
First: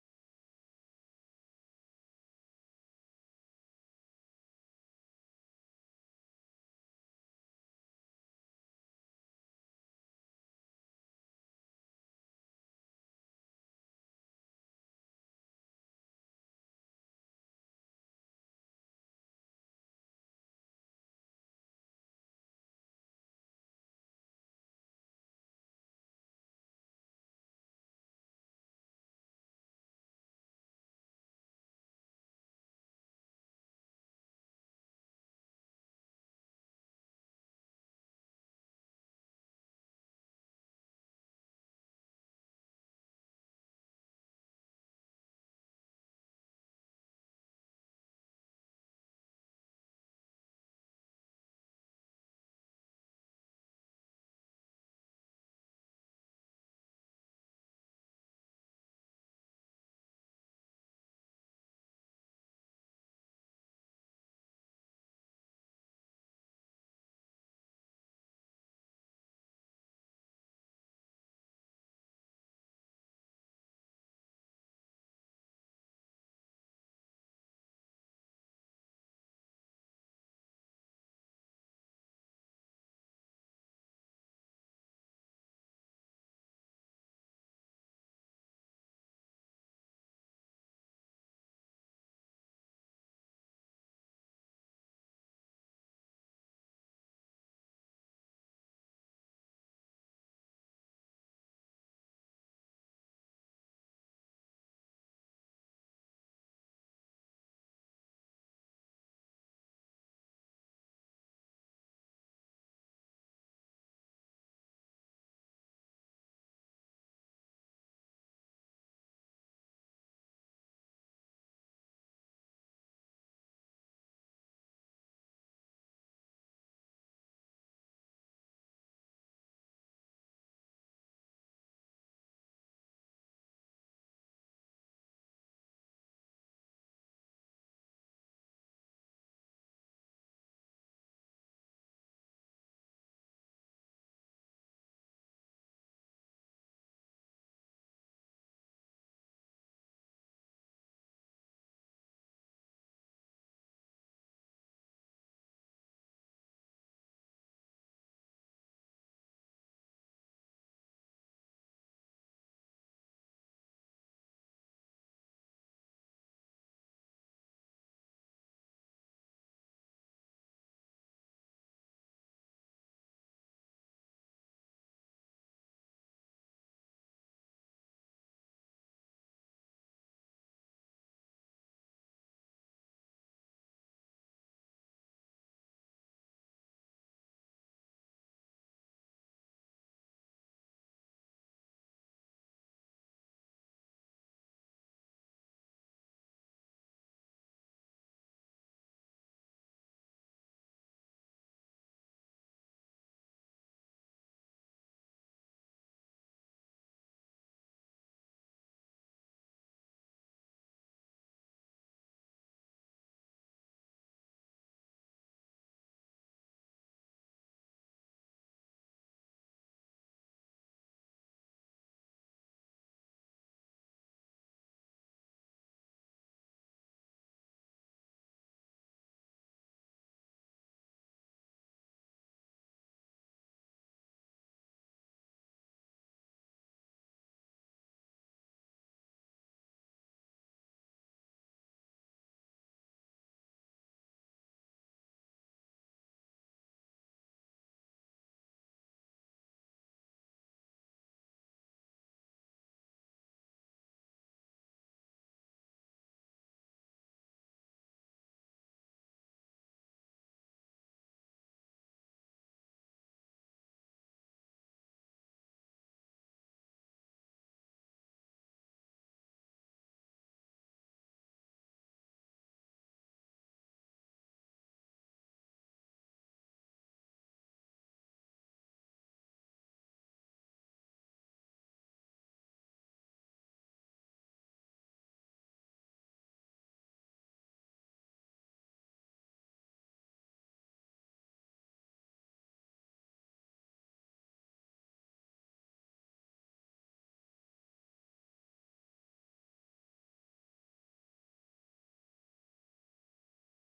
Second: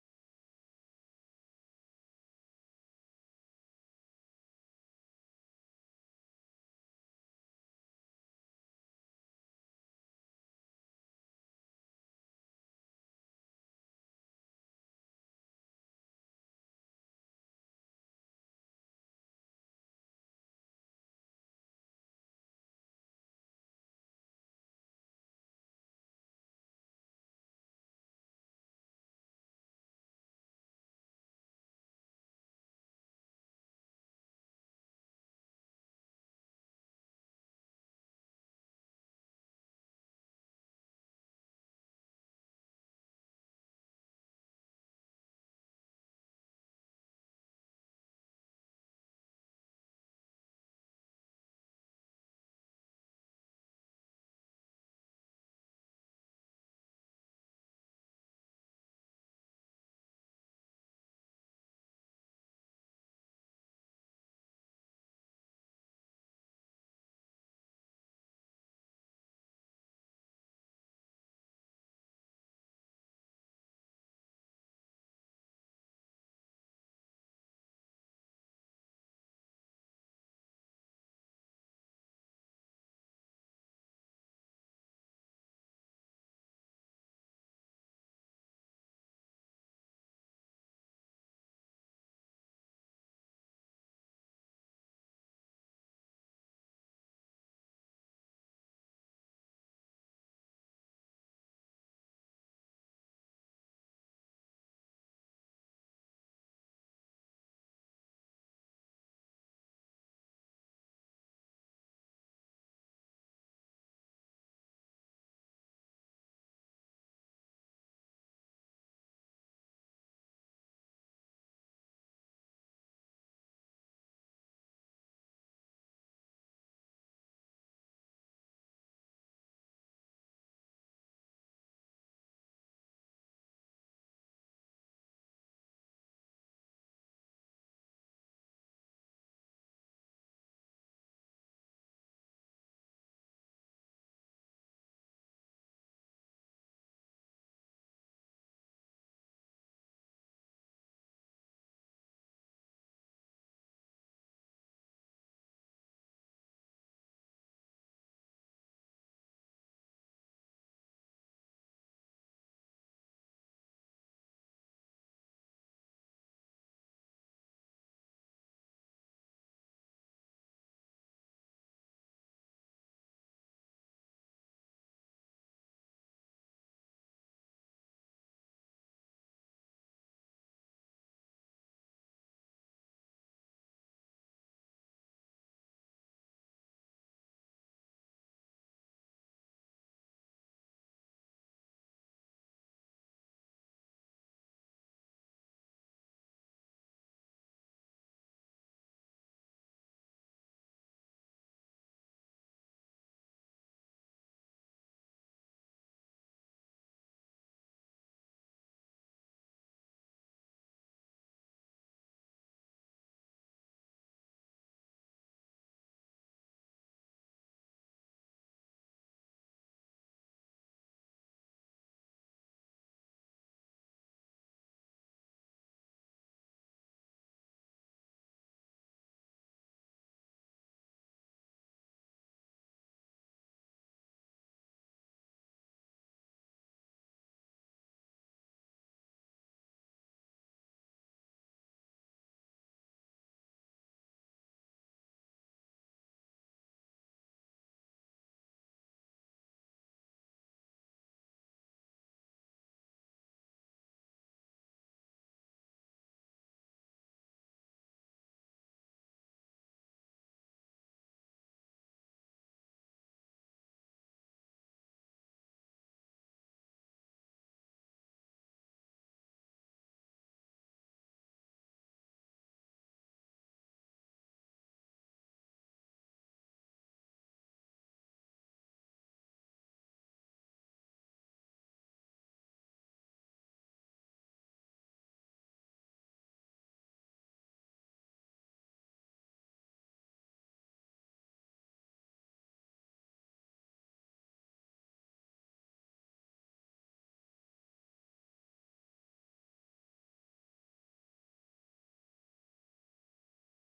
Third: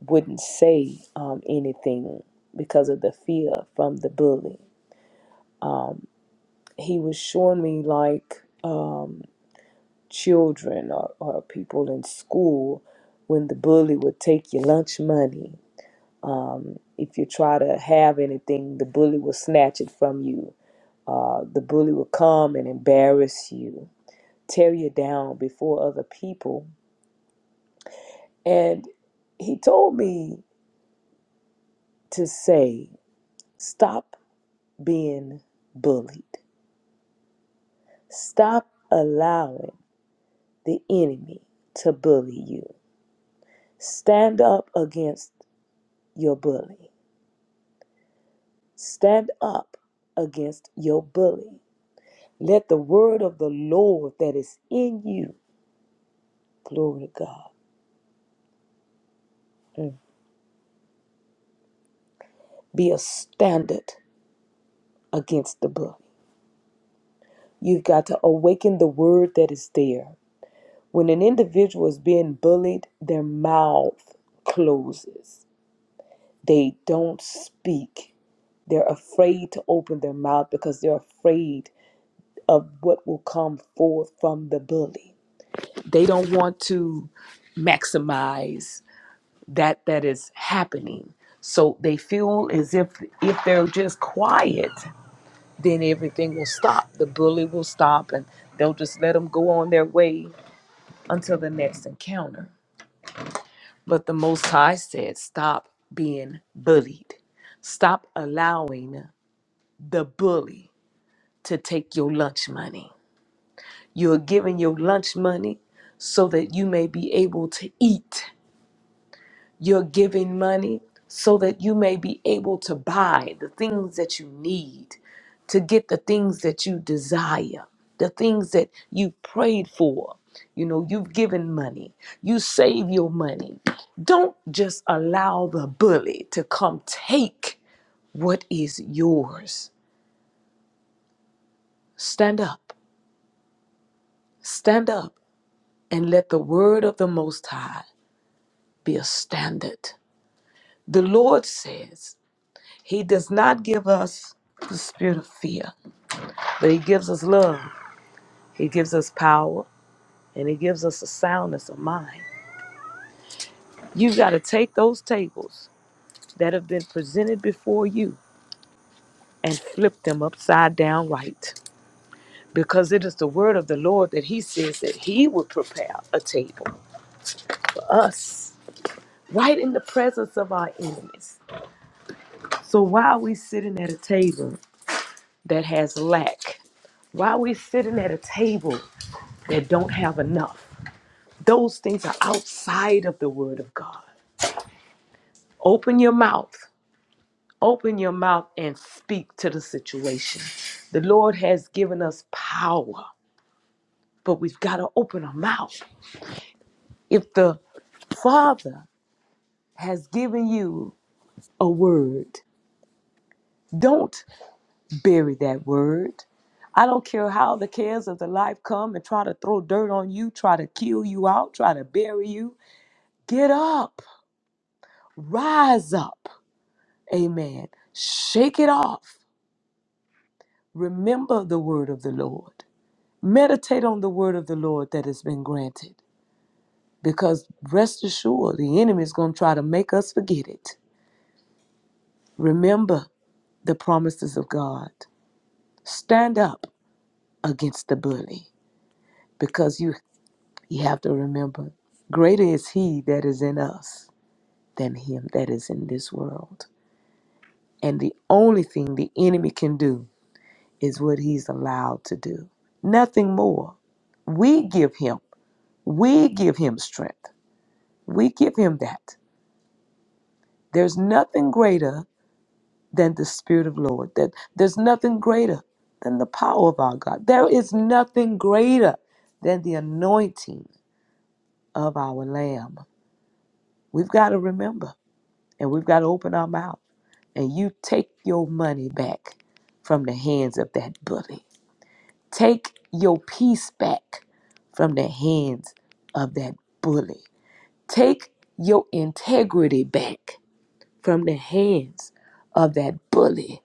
[SPEAKER 1] wouldn't say um, anything because of the fear from the bully. He was showing me like. um, children or, or people in school when the bully would take your lunch money. Um, if you try to have anything, the bully will snatch it from you. Uh, the bully will come and embarrass you, tear you down before other people. And he told me to say, stop being bullied. Stop allowing the enemy to bully you. Stand up against your bully Stand up against your bully. Let the word of the Lord that is in you, glory to God, mm, be a standard against the bully. You've got to awaken the word that is there. When an individual is being bullied, their mouth closes. They don't speak. They're afraid to open their mouth because they're afraid of what will come forth from the bully. they don't want to maximize that that is happening so they feel as if if they're just quiet then everything will stop the bully will stop and they'll just let them go on their way until the next encounter but the most high said stop being bullied stop allowing the bully to take your lunch money you're giving your lunch money so that you may be able to eat You're giving money so that you may be able to buy the things that you need, to get the things that you desire, the things that you prayed for. You know, you've given money, you save your money. Don't just allow the bully to come take what is yours. Stand up, stand up, and let the word of the Most High be a standard. The Lord says, He does not give us the spirit of fear, but He gives us love. He gives us power and He gives us a soundness of mind. You have got to take those tables that have been presented before you and flip them upside down right. Because it is the word of the Lord that He says that He would prepare a table for us right in the presence of our enemies. So why are we sitting at a table that has lack? Why are we sitting at a table that don't have enough? Those things are outside of the word of God. Open your mouth. Open your mouth and speak to the situation. The Lord has given us power, but we've got to open our mouth. If the Father has given you a word, don't bury that word. I don't care how the cares of the life come and try to throw dirt on you, try to kill you out, try to bury you. Get up, rise up. Amen. Shake it off. Remember the word of the Lord. Meditate on the word of the Lord that has been granted. Because rest assured, the enemy is going to try to make us forget it. Remember the promises of God. Stand up against the bully because you, you have to remember greater is he that is in us than him that is in this world. And the only thing the enemy can do is what he's allowed to do, nothing more. We give him, we give him strength. We give him that. There's nothing greater than the Spirit of Lord. That there's nothing greater than the power of our God. There is nothing greater than the anointing of our Lamb. We've got to remember and we've got to open our mouth. And you take your money back from the hands of that bully. Take your peace back from the hands of that bully. Take your integrity back from the hands of that bully.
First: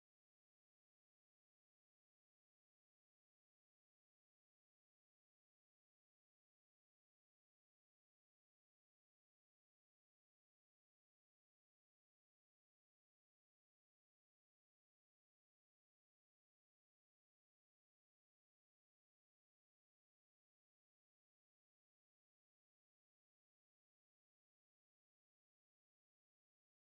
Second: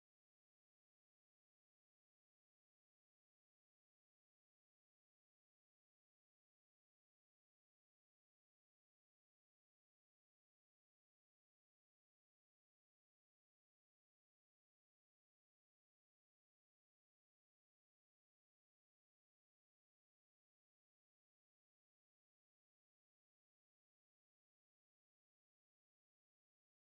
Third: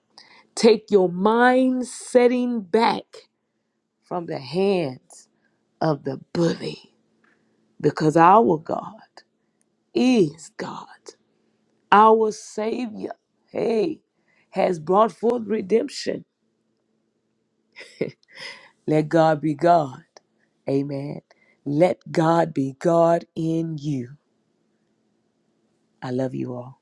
[SPEAKER 1] Take your mind setting back from the hands of the bully because our God is God. Our Savior, hey, has brought forth redemption. Let God be God. Amen. Let God be God in you. I love you all.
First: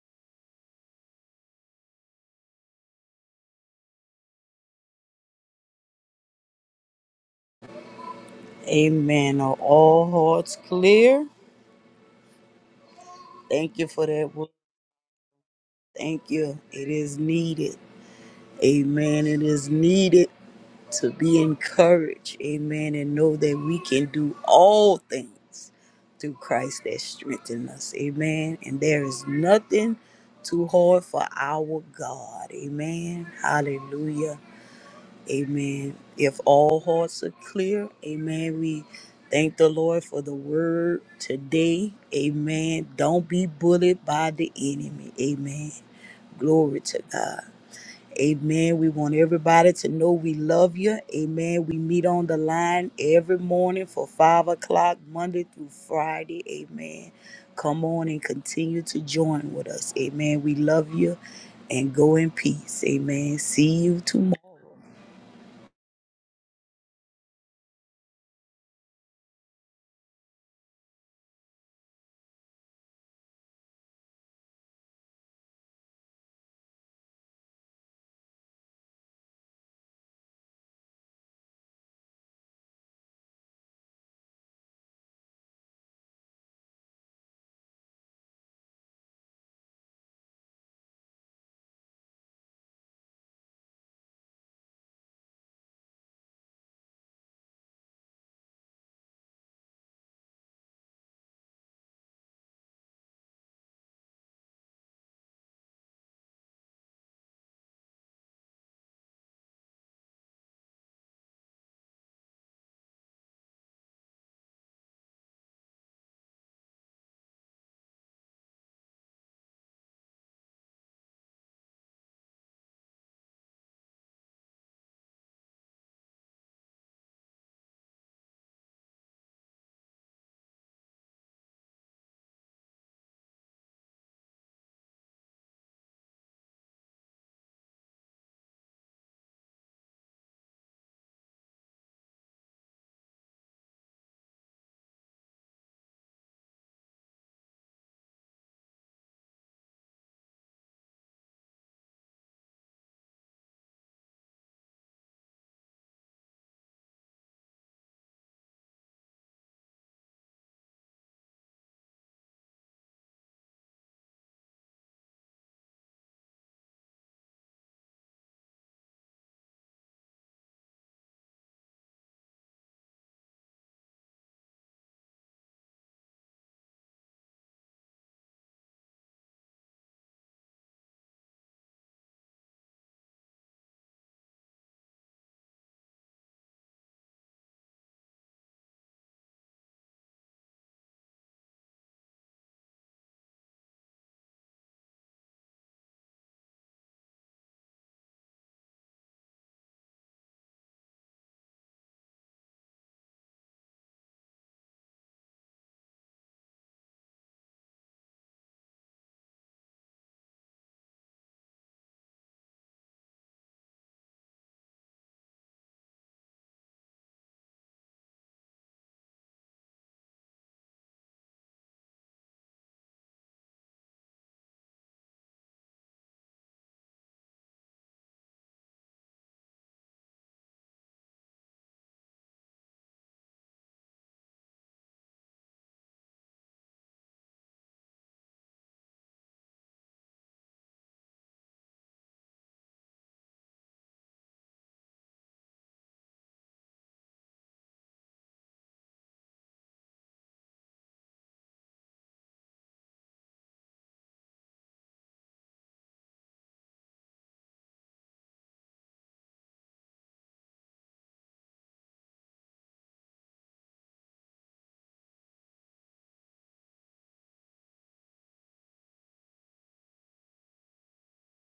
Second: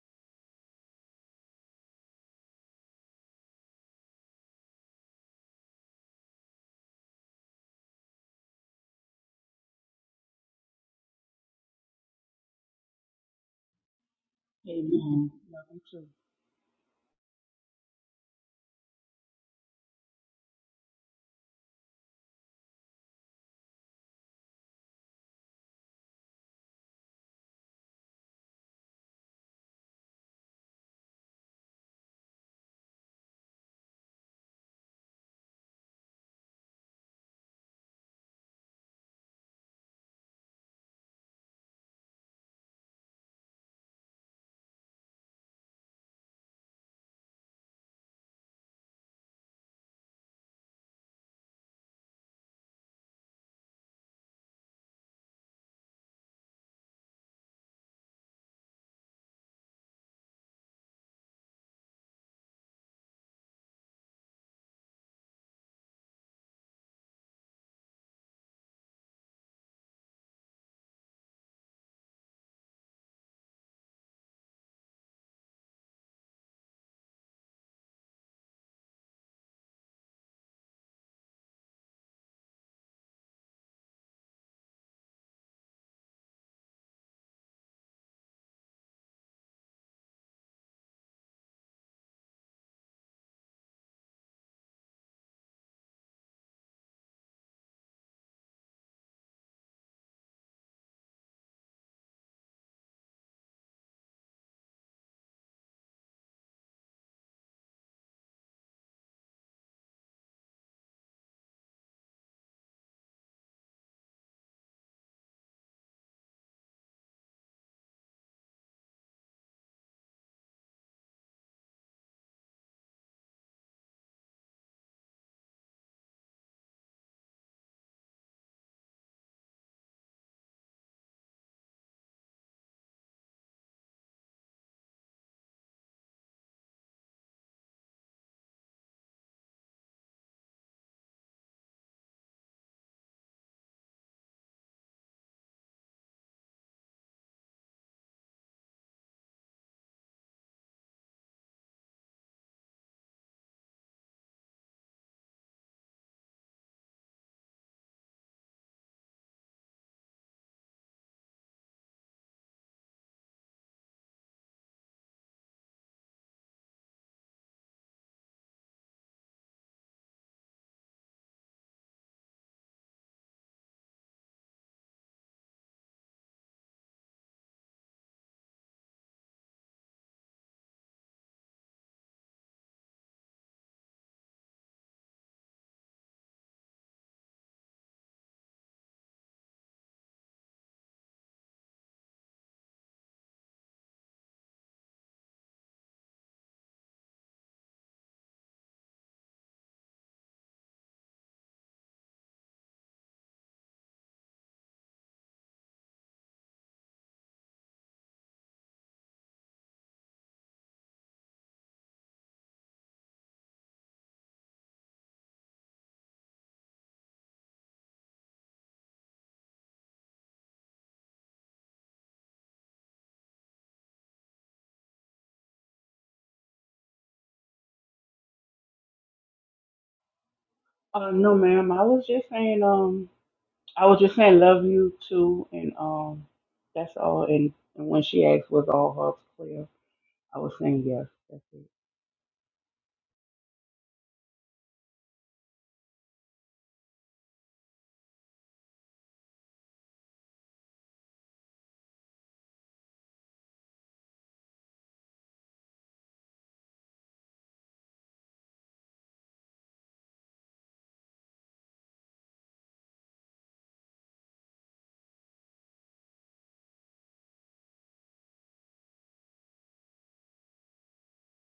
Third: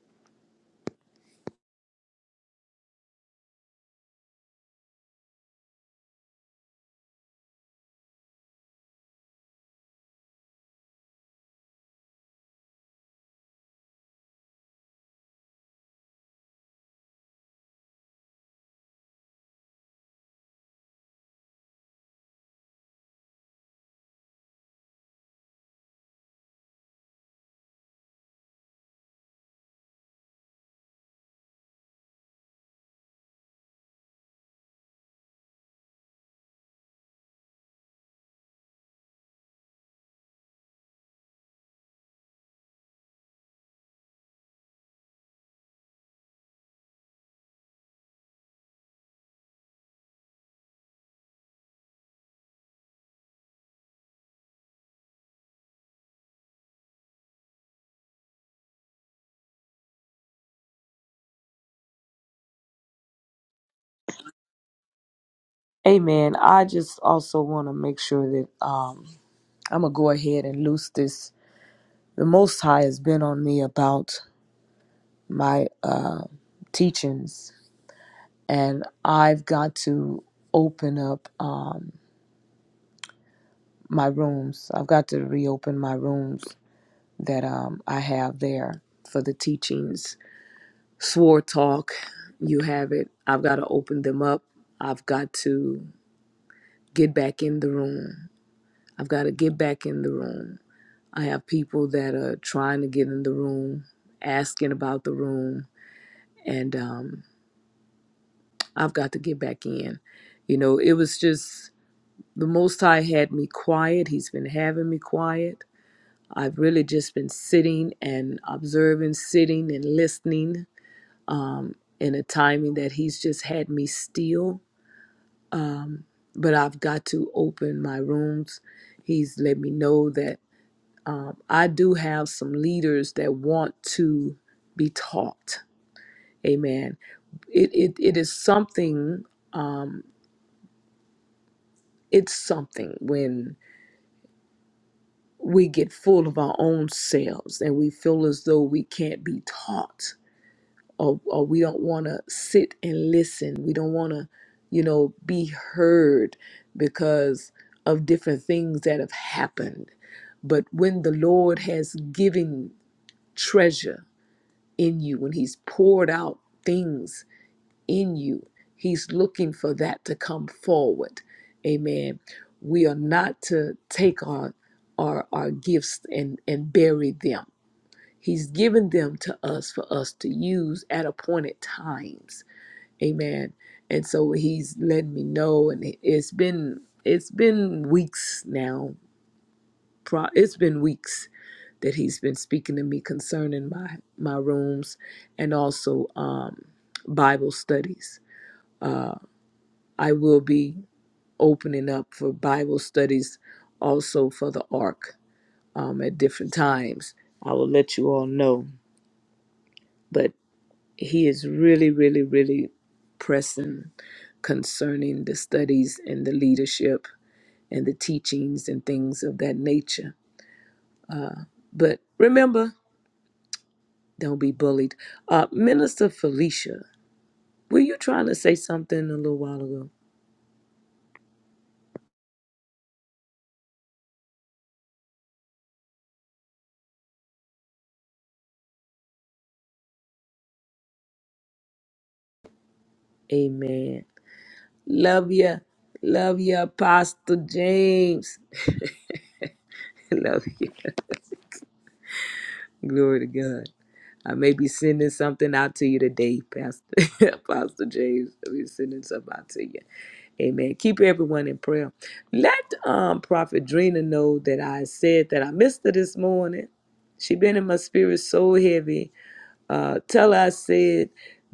[SPEAKER 2] Amen. Are all hearts clear? Thank you for that word.
[SPEAKER 3] Amen. Love you too.
[SPEAKER 2] Thank you. It is needed. Amen. It is needed to be encouraged. Amen. And know that we can do all things through Christ that strengthens us. Amen. And there is nothing too hard for our God. Amen. Hallelujah. Amen. If all hearts are clear, amen. We thank the Lord for the word today. Amen. Don't be bullied by the enemy. Amen. Glory to God. Amen. We want everybody to know we love you. Amen. We meet on the line every morning for five o'clock, Monday through Friday. Amen. Come on and continue to join with us. Amen. We love you and go in peace. Amen. See you tomorrow.
[SPEAKER 1] Amen. I just also want to make sure that um, I'm going to go ahead and loose this the Most High has been on me about my uh, teachings, and I've got to open up um, my rooms. I've got to reopen my rooms that um, I have there for the teachings. Swore Talk, you have it. I've got to open them up. I've got to get back in the room. I've got to get back in the room. I have people that are trying to get in the room, asking about the room, and um, I've got to get back in. You know, it was just the Most High had me quiet. He's been having me quiet. I've really just been sitting and observing, sitting and listening um, in a timing that He's just had me still. Um, but I've got to open my rooms. He's let me know that um, I do have some leaders that want to be taught. Amen. It, it, it is something. Um, It's something when we get full of our own selves and we feel as though we can't be taught or, or we don't want to sit and listen. We don't want to, you know, be heard because of different things that have happened. But when the Lord has given treasure in you, when He's poured out things in you. He's looking for that to come forward. Amen. We are not to take our our, our gifts and, and bury them. He's given them to us for us to use at appointed times. Amen. And so he's letting me know and it- it's been it's been weeks now. Pro- It's been weeks that he's been speaking to me concerning my my rooms and also um Bible studies. I will be. opening up for Bible studies also for the Ark um, at different times. I will let you all know. But he is really, really, really pressing concerning the studies and the leadership and the teachings and things of that nature. But remember, don't be bullied. Uh, Minister Felicia, were you trying to say something a little while ago?
[SPEAKER 3] Uh, no, ma'am. I was just saying, um, I was just saying, love you too, and um, that's all. And, and when she asked, was all her prayer. I was saying yes. That's it.
[SPEAKER 1] Amen. Love you. Love you, Apostle James. (laughs) Love you. Glory to God. I may be sending something out to you today, Pastor (laughs) Apostle James. I'll be sending something out to you. Amen. Keep everyone in prayer. Let um Prophet Drina know that I said that I missed her this morning. She been in my spirit so heavy. Uh tell her I said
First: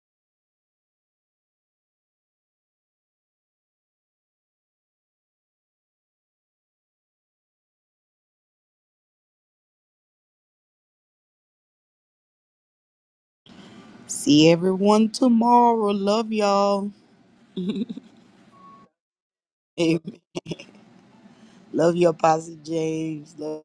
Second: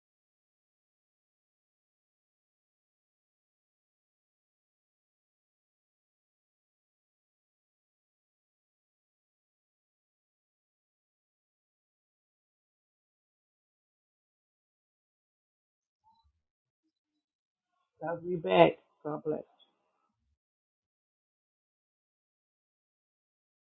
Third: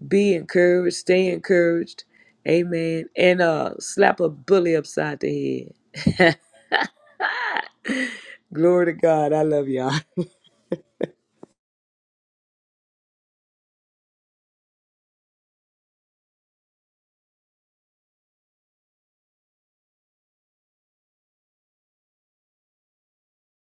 [SPEAKER 1] be encouraged, stay encouraged. Amen. And uh slap a bully upside the head. Glory to God. I love y'all. (laughs)
[SPEAKER 2] See everyone tomorrow. Love y'all.
[SPEAKER 3] Love you back. God bless.
[SPEAKER 2] (laughs) Love you, Apostle James. Love